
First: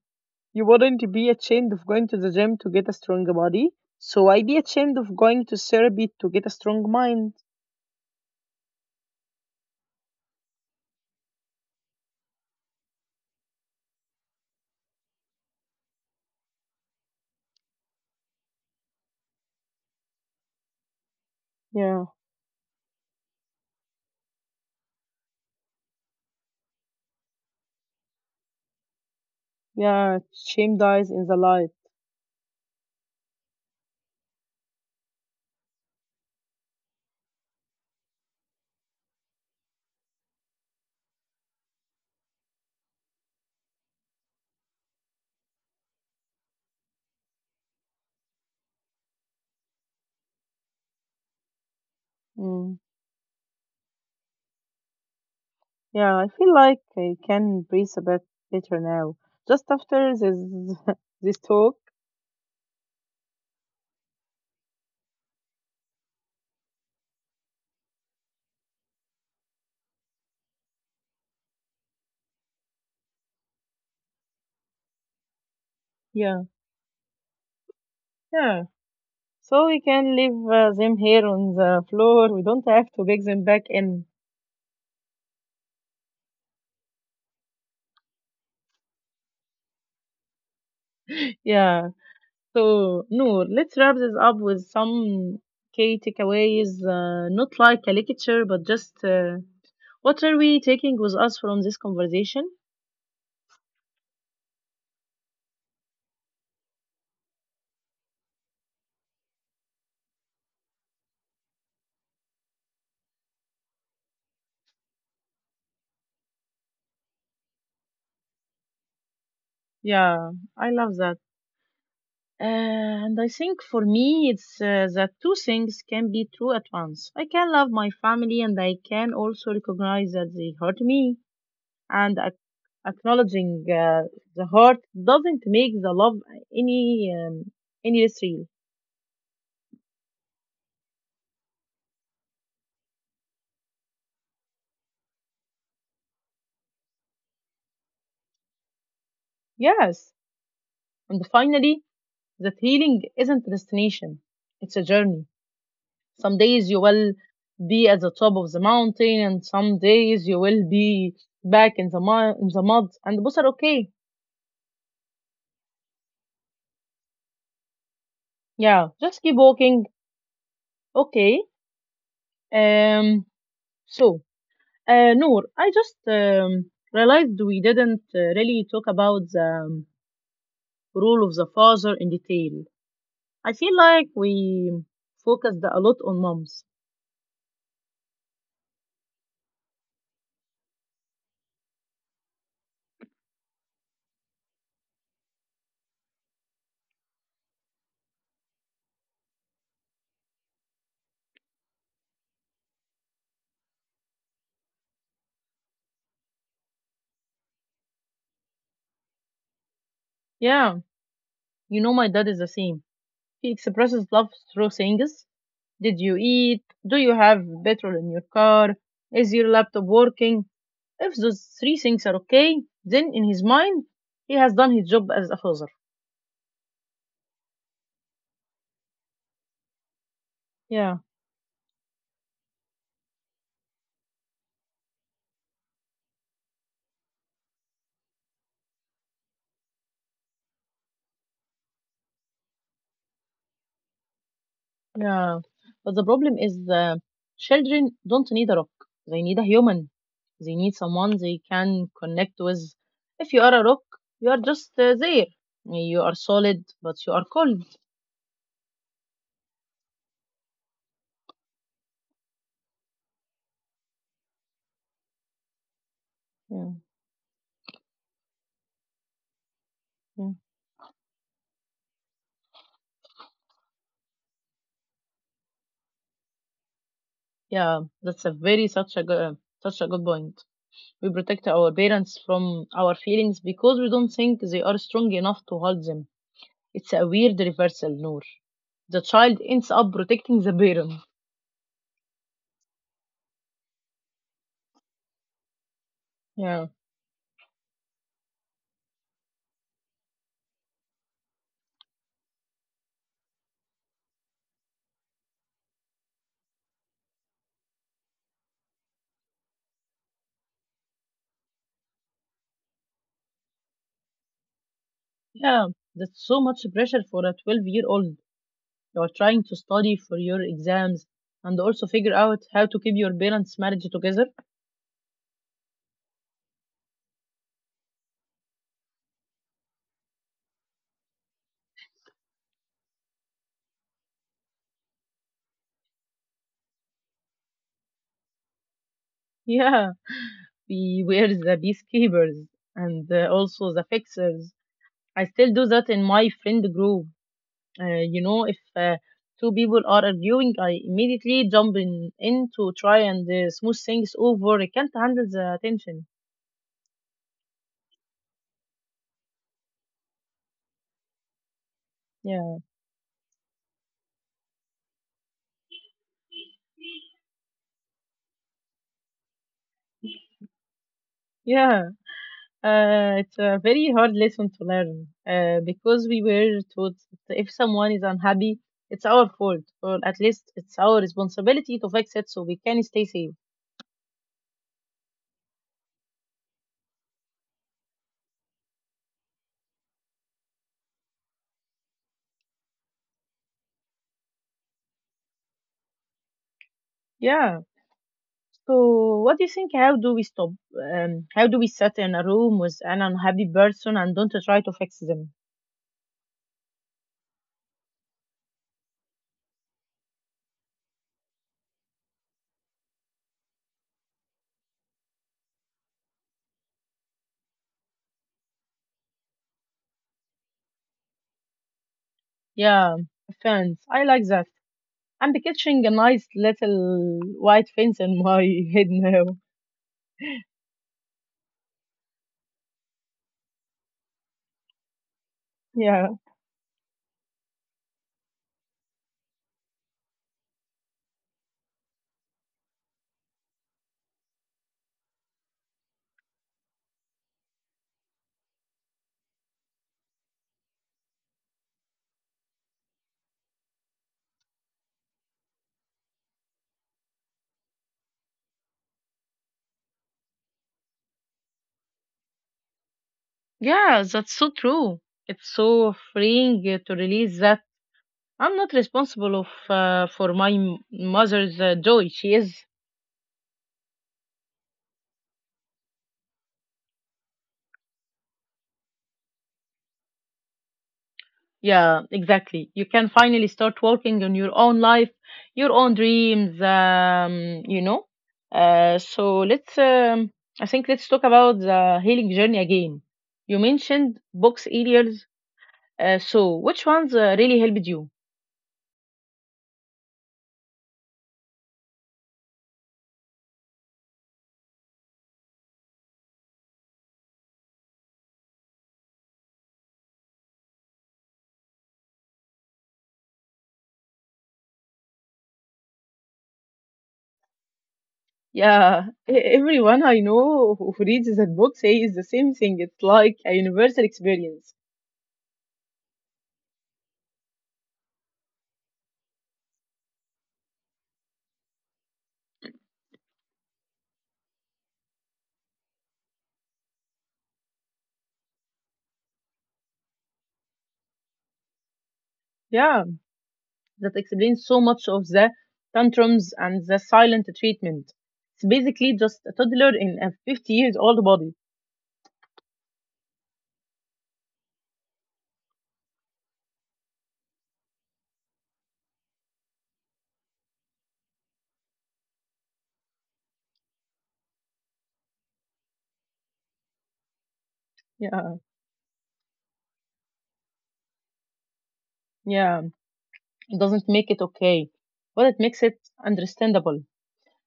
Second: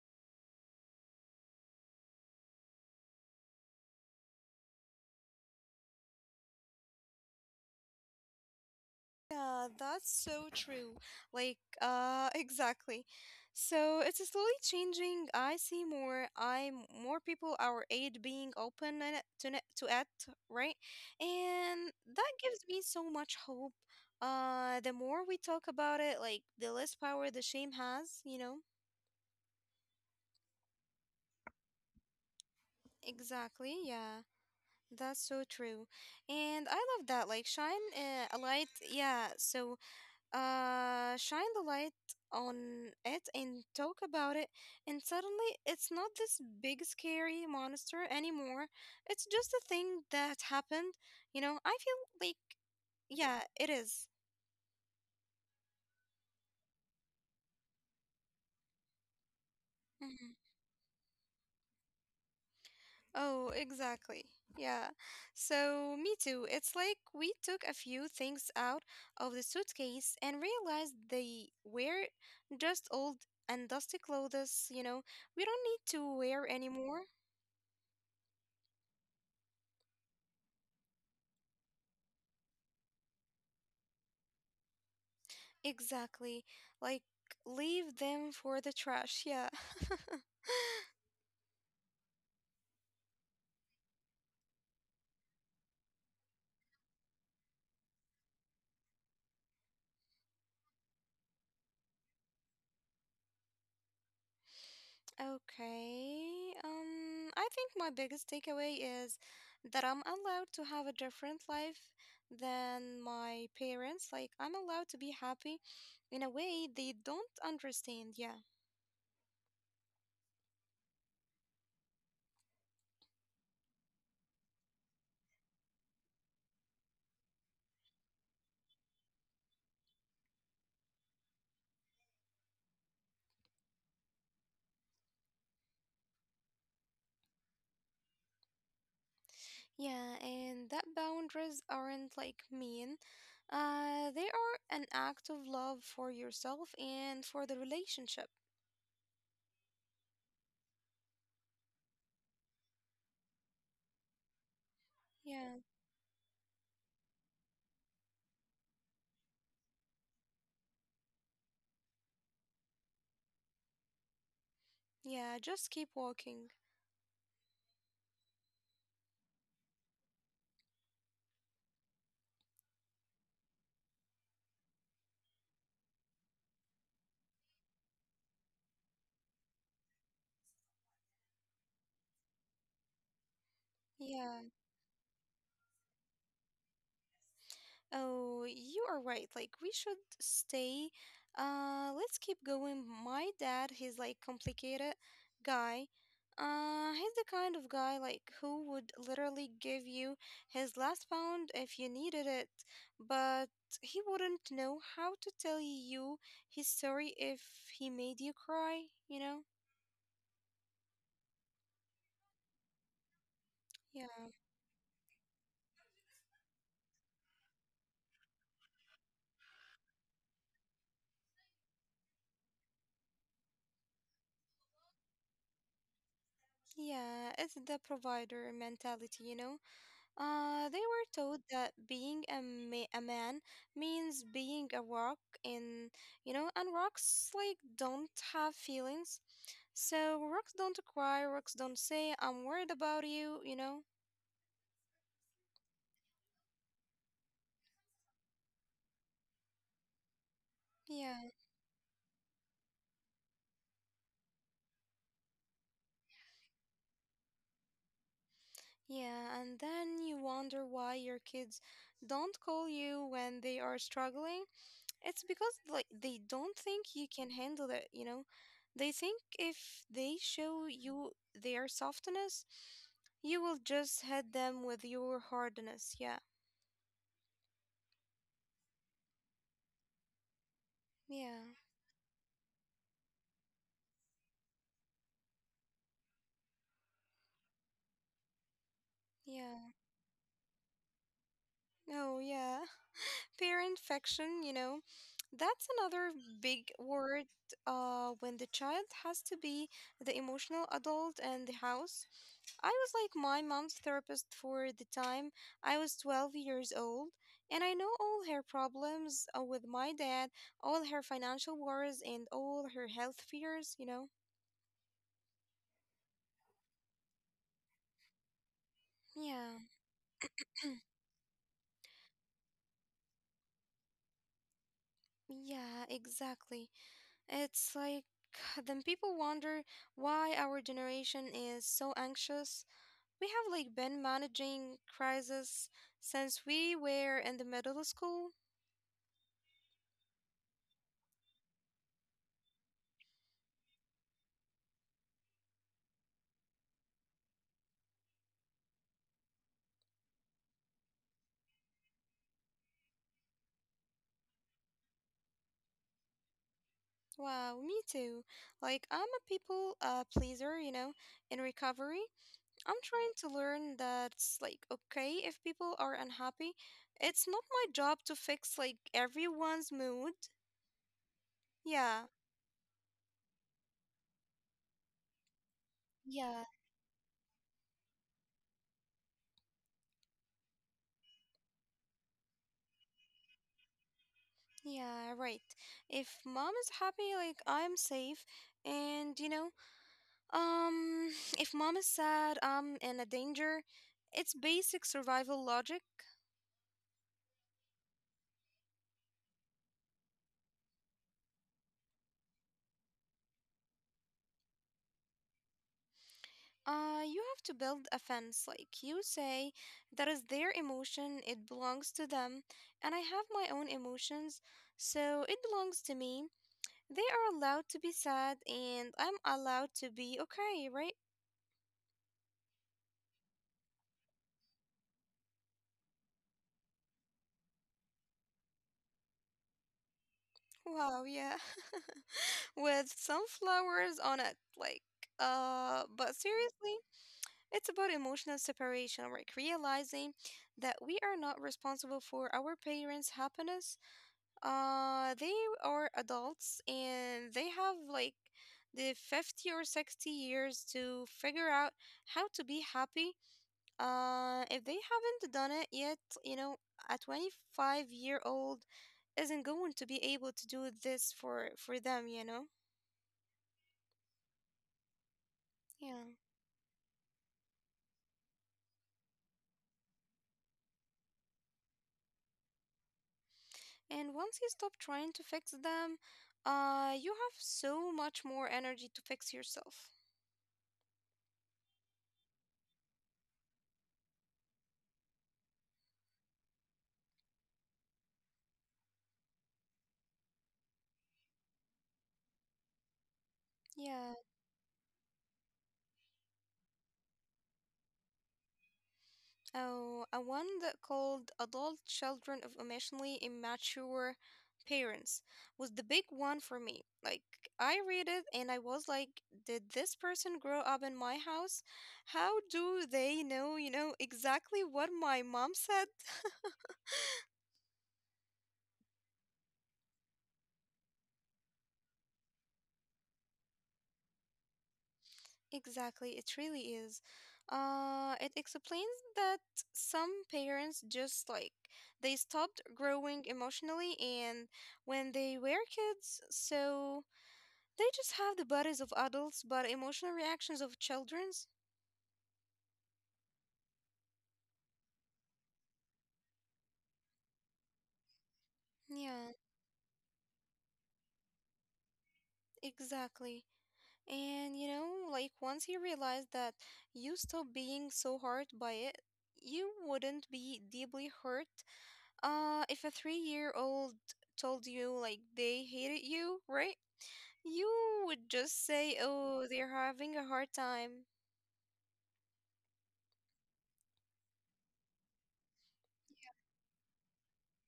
S1: You wouldn't be ashamed of going to the gym to get a strong body, so I'd be ashamed of going to therapy to get a strong mind.
S2: Yeah, that's so true. Like, exactly. So it's slowly changing. I see more people our age being open and to it, right? And
S1: Yeah,
S2: that gives me so much hope. The more we talk about it, like the less power the shame has, you know?
S1: yeah, shame dies in the light.
S2: Exactly. Yeah, that's so true. And I love that. Like, shine a light. Yeah. So shine the light on it and talk about it. And suddenly, it's not this big, scary monster anymore. It's just a thing that happened. You know, I feel like,
S1: Mm.
S2: yeah, it is.
S1: Yeah, I feel like I can breathe a bit better now, just after
S2: Mhm.
S1: this this talk.
S2: Oh, exactly. Yeah. So, me too. It's like we took a few things out of the suitcase and realized they were just old and dusty clothes, you know, we don't need to
S1: Yeah,
S2: wear anymore.
S1: yeah. So we can leave them here on the floor. We don't have to beg them back in.
S2: Exactly. Like, leave them for the trash. Yeah.
S1: Yeah. So, Noor, let's wrap this up with some key takeaways, not like a lecture, but just what are we taking with us from this conversation?
S2: Okay. I think my biggest takeaway is that I'm allowed to have a different life than my parents. Like, I'm allowed to be happy in a way they don't understand. Yeah.
S1: Yeah, I love that. And I think for me, it's that two things can be true at once. I can love my family and I can also recognize that they hurt me. And acknowledging the hurt doesn't make the love any, um, any less real.
S2: Yeah, and that boundaries aren't like mean. They are an act of love for yourself and for the relationship.
S1: Yes. And finally, that healing isn't a destination, it's a journey.
S2: Yeah.
S1: Some days you will be at the top of the mountain, and some days you will be back in the mud, and both are okay.
S2: Yeah, just keep walking.
S1: Yeah, just keep walking. Okay. Um. So, Noor, I just realized we didn't really talk about the role of the father in detail. I feel like
S2: Yeah.
S1: we focused a lot on moms.
S2: Oh, you are right. Like we should stay. Let's keep going. My dad, he's like complicated guy. He's the kind of guy like who would literally give you his last pound if you needed it, but he wouldn't know how to tell you his story if he made you cry, you know?
S1: Yeah, you know my dad is the same. He
S2: Yeah.
S1: expresses love through things. "Did you eat? Do you have petrol in your car? Is your laptop working?" If those three things are okay, then in his mind, he has done his job as a father.
S2: Yeah, it's the provider mentality, you know? They
S1: Yeah,
S2: were taught that being a, a man means being a rock, and you know, and rocks like don't have feelings. So rocks don't cry, rocks don't say, I'm worried about you, you know?
S1: yeah. But the problem is the children don't need a rock. They need a human. They need someone
S2: Yeah,
S1: they can connect with. If you are a rock, you are just there. You are solid, but you are cold.
S2: yeah, and then you wonder why your kids don't call you when they are struggling. It's because like they don't
S1: Yeah,
S2: think you can handle it, you know? They think if they
S1: yeah.
S2: show you their softness, you will just hit them with your hardness. Yeah.
S1: Yeah, that's a very such a good point. We
S2: Yeah.
S1: protect our parents from our feelings because we don't think they are strong enough to hold them. It's a weird reversal, Noor. The child ends
S2: Yeah.
S1: up protecting the parent.
S2: Oh, yeah. Parent fiction, you know. That's another
S1: Yeah,
S2: big word when the child has to be the emotional adult in the house. I was like my mom's therapist for the time I was 12 years old, and I know all her problems with my dad, all her financial worries, and all her health fears, you know?
S1: yeah, that's so much pressure for a 12-year-old. You are trying to
S2: Yeah,
S1: study for your exams and also figure out how to keep your parents' marriage together.
S2: yeah, exactly. It's like then people wonder why our generation is so anxious. We have like been managing crisis since we were in the middle school.
S1: Yeah, we were the peacekeepers and also the fixers. I still do that in my friend group. If two people are arguing, I immediately jump in to try and smooth things over. I can't handle the tension.
S2: Wow, me too. Like, I'm a people pleaser, you know, in recovery.
S1: Yeah,
S2: I'm trying to learn that like okay if people are unhappy. It's not my job to fix like everyone's mood.
S1: yeah.
S2: Yeah,
S1: It's a very hard lesson to learn because we
S2: yeah,
S1: were taught that if someone is unhappy, it's our fault, or at least it's our responsibility to fix it so we can stay safe.
S2: yeah, right. If mom is happy, like I'm safe. And you know, um, if mom is sad, I'm in a danger. It's basic survival logic.
S1: Yeah. So, what do you think? How do we stop? How do we sit in a room with an unhappy person and don't try to fix them?
S2: You have to build a fence, like you say, that is their emotion, it belongs to them, and I have my own emotions, so it belongs to me. They are allowed to be sad, and I'm allowed to be okay, right?
S1: Yeah, fence. I like that. I'm picturing a nice little white fence in my head now.
S2: Wow, yeah. With sunflowers on it, like,
S1: Yeah.
S2: but seriously, it's about emotional separation, like realizing that we are not responsible for our parents' happiness. They are adults and they have like the 50 or 60 years to figure out how to be happy. If they haven't done it yet, you know, a 25-year-old isn't going to be able to do this for them, you know?
S1: Yeah, that's so true. It's so
S2: Yeah.
S1: freeing to release that. I'm not responsible of for my mother's joy. She is.
S2: And once you stop trying to fix them, you have so much more energy to fix yourself.
S1: Yeah, exactly. You can finally start working on your own life, your own dreams. You know. So let's. I think let's talk about the healing journey again. You mentioned
S2: Yeah.
S1: books earlier. So, which ones really helped you?
S2: Oh, a one that called Adult Children of Emotionally Immature Parents was the big one for me. Like, I read it and I was like, did this person grow up in my house? How do they know, you know, exactly what my mom said?
S1: Yeah, everyone I know who reads that book says the same thing. It's like a universal experience.
S2: Exactly, it really is. It explains that some parents just like they stopped growing emotionally and when they were kids, so. They just have the bodies of adults, but emotional reactions of children's.
S1: Yeah, that explains so much of the tantrums and the silent treatment. It's basically
S2: Yeah,
S1: just a toddler in a 50 years old body.
S2: exactly. And you know, like once you realize that you stop being so hurt by it, you wouldn't be deeply hurt. If a three-year-old told you like they hated you, right? You would
S1: Yeah,
S2: just say, "Oh, they're having a hard time."
S1: yeah, it doesn't make it okay, but it makes it understandable.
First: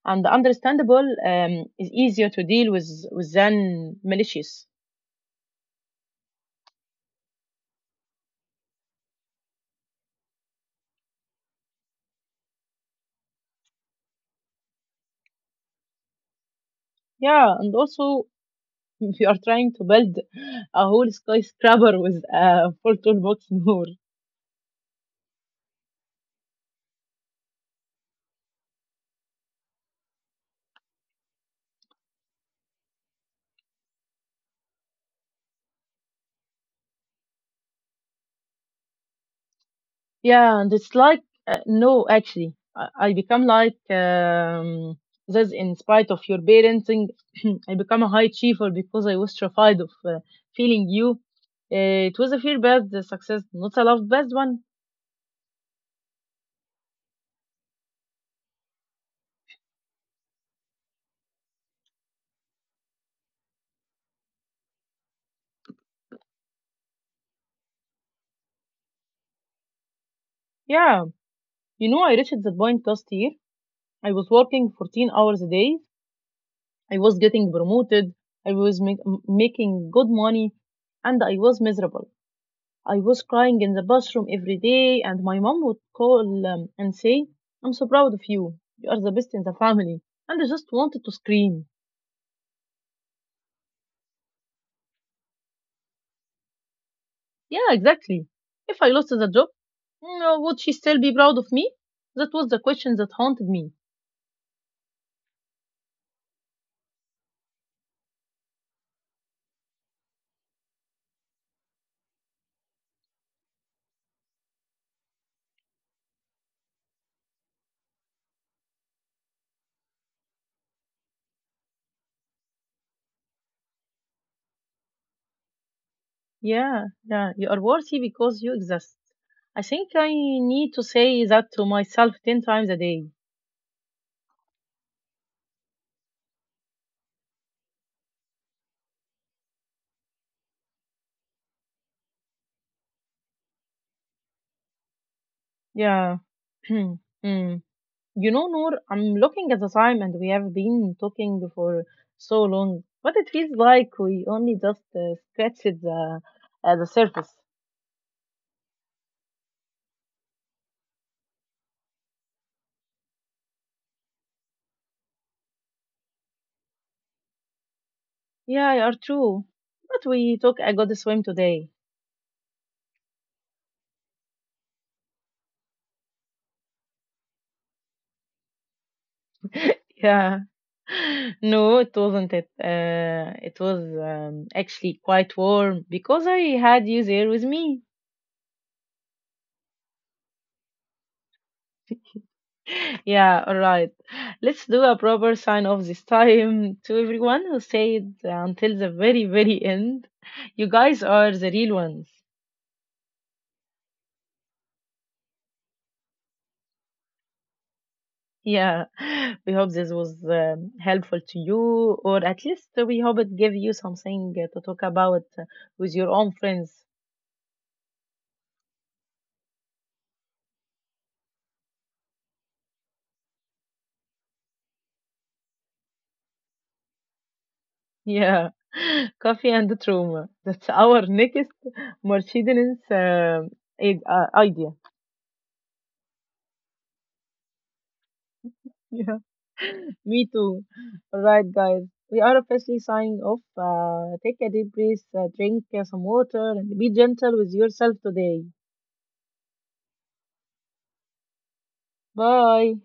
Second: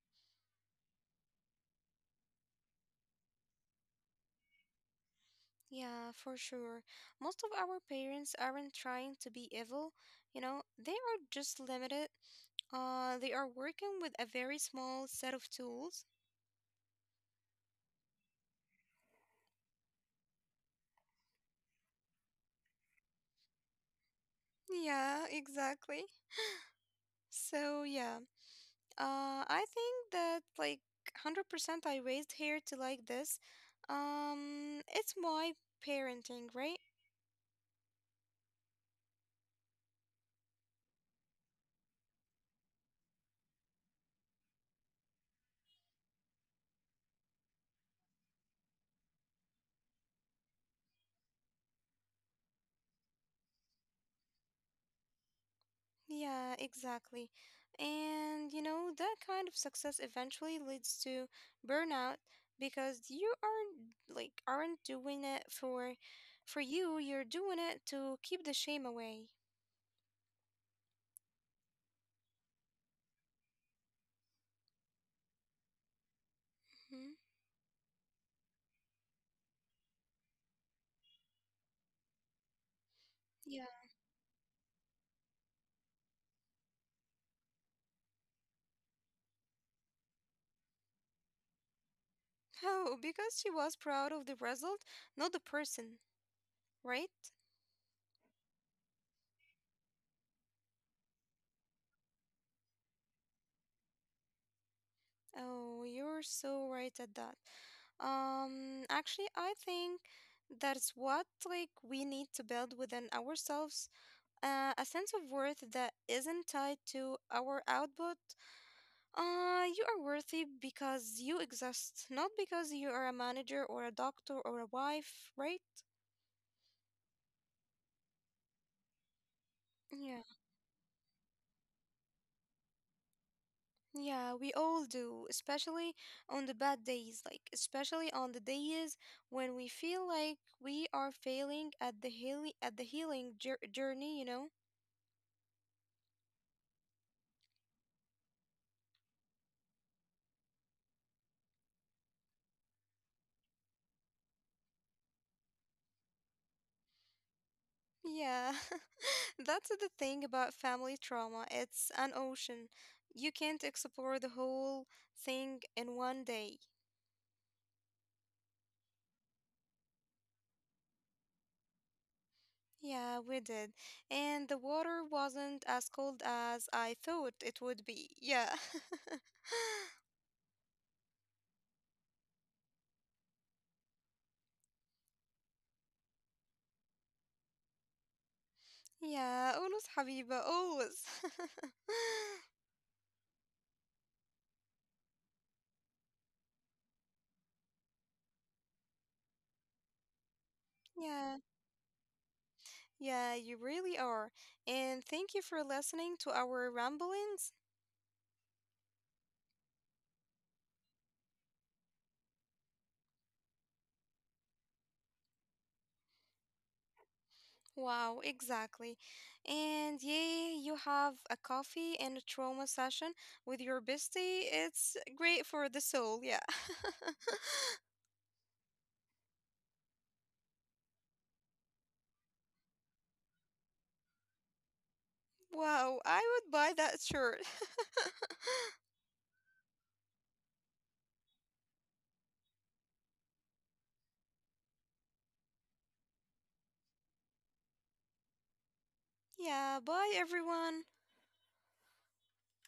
S1: And understandable is easier to deal with than malicious.
S2: Yeah, for sure. Most of our parents aren't trying to be evil, you know, they are just limited. They are working with a very small set of tools.
S1: Yeah, and also if you are trying to build a whole skyscraper with a full toolbox more.
S2: Yeah, exactly. So yeah, I think that like 100% I raised here to like this. It's my parenting, right?
S1: Yeah, and it's like, no, actually, I become like this in spite of your parenting. I become a high achiever because I was terrified of feeling you. It was a fear based success, not a love based one.
S2: Yeah, exactly. And you know, that kind of success eventually leads to burnout because you aren't doing it for you, you're doing it to keep the shame away.
S1: Yeah, I reached the point last year. I was working 14 hours a day. I was
S2: Hmm.
S1: getting promoted. I was making good money and I was miserable. I was crying in the bathroom every day, and my mom would call and say, "I'm so proud of you. You are the best in the family." And I just wanted to scream.
S2: Oh, because she was proud of the result, not the person, right?
S1: Yeah, exactly. If I lost the job, would she still be proud of me? That was the question that haunted me.
S2: Oh, you're so right at that. Actually, I think that's what like we need to build within ourselves a sense of worth that isn't tied to our output. You are worthy because you exist, not because you are a manager or a doctor or a wife, right?
S1: Yeah, yeah, you are worthy because you exist. I think I
S2: Yeah.
S1: need to say that to myself 10 times a day.
S2: Yeah, we all do, especially on the bad days, like especially on the days when we feel like we are failing at the healing journey, you know?
S1: Yeah. Hmm. Noor, I'm looking at the time and we have been talking for so long, but it feels like we only just scratched the surface.
S2: Yeah. That's the thing about family trauma. It's an ocean. You can't explore the whole thing in one day.
S1: Yeah, you're true. But we took a good swim today.
S2: Yeah, we did. And the water wasn't as cold as I thought it would be. Yeah.
S1: Yeah, no, it wasn't it. It was actually quite warm because I had you there with me.
S2: Yeah, always حبيبة always.
S1: Yeah, all right. Let's do a proper sign off this time to everyone who stayed until the very, very end. You guys are
S2: Yeah,
S1: the real ones.
S2: yeah, you really are. And thank you for listening to our ramblings.
S1: Yeah, we hope this was helpful to you, or at least we hope it gave you something to talk about with your own friends.
S2: Wow, exactly. And yay, you have a coffee and a trauma session with your bestie. It's great for the soul, yeah.
S1: Yeah, coffee and trauma. That's our next Mercedes idea.
S2: Wow, I would buy that shirt.
S1: Yeah, me too. All right, guys, we are officially signing off. Take a deep breath, drink some water, and be gentle with yourself today.
S2: Yeah, bye everyone.
S1: Bye.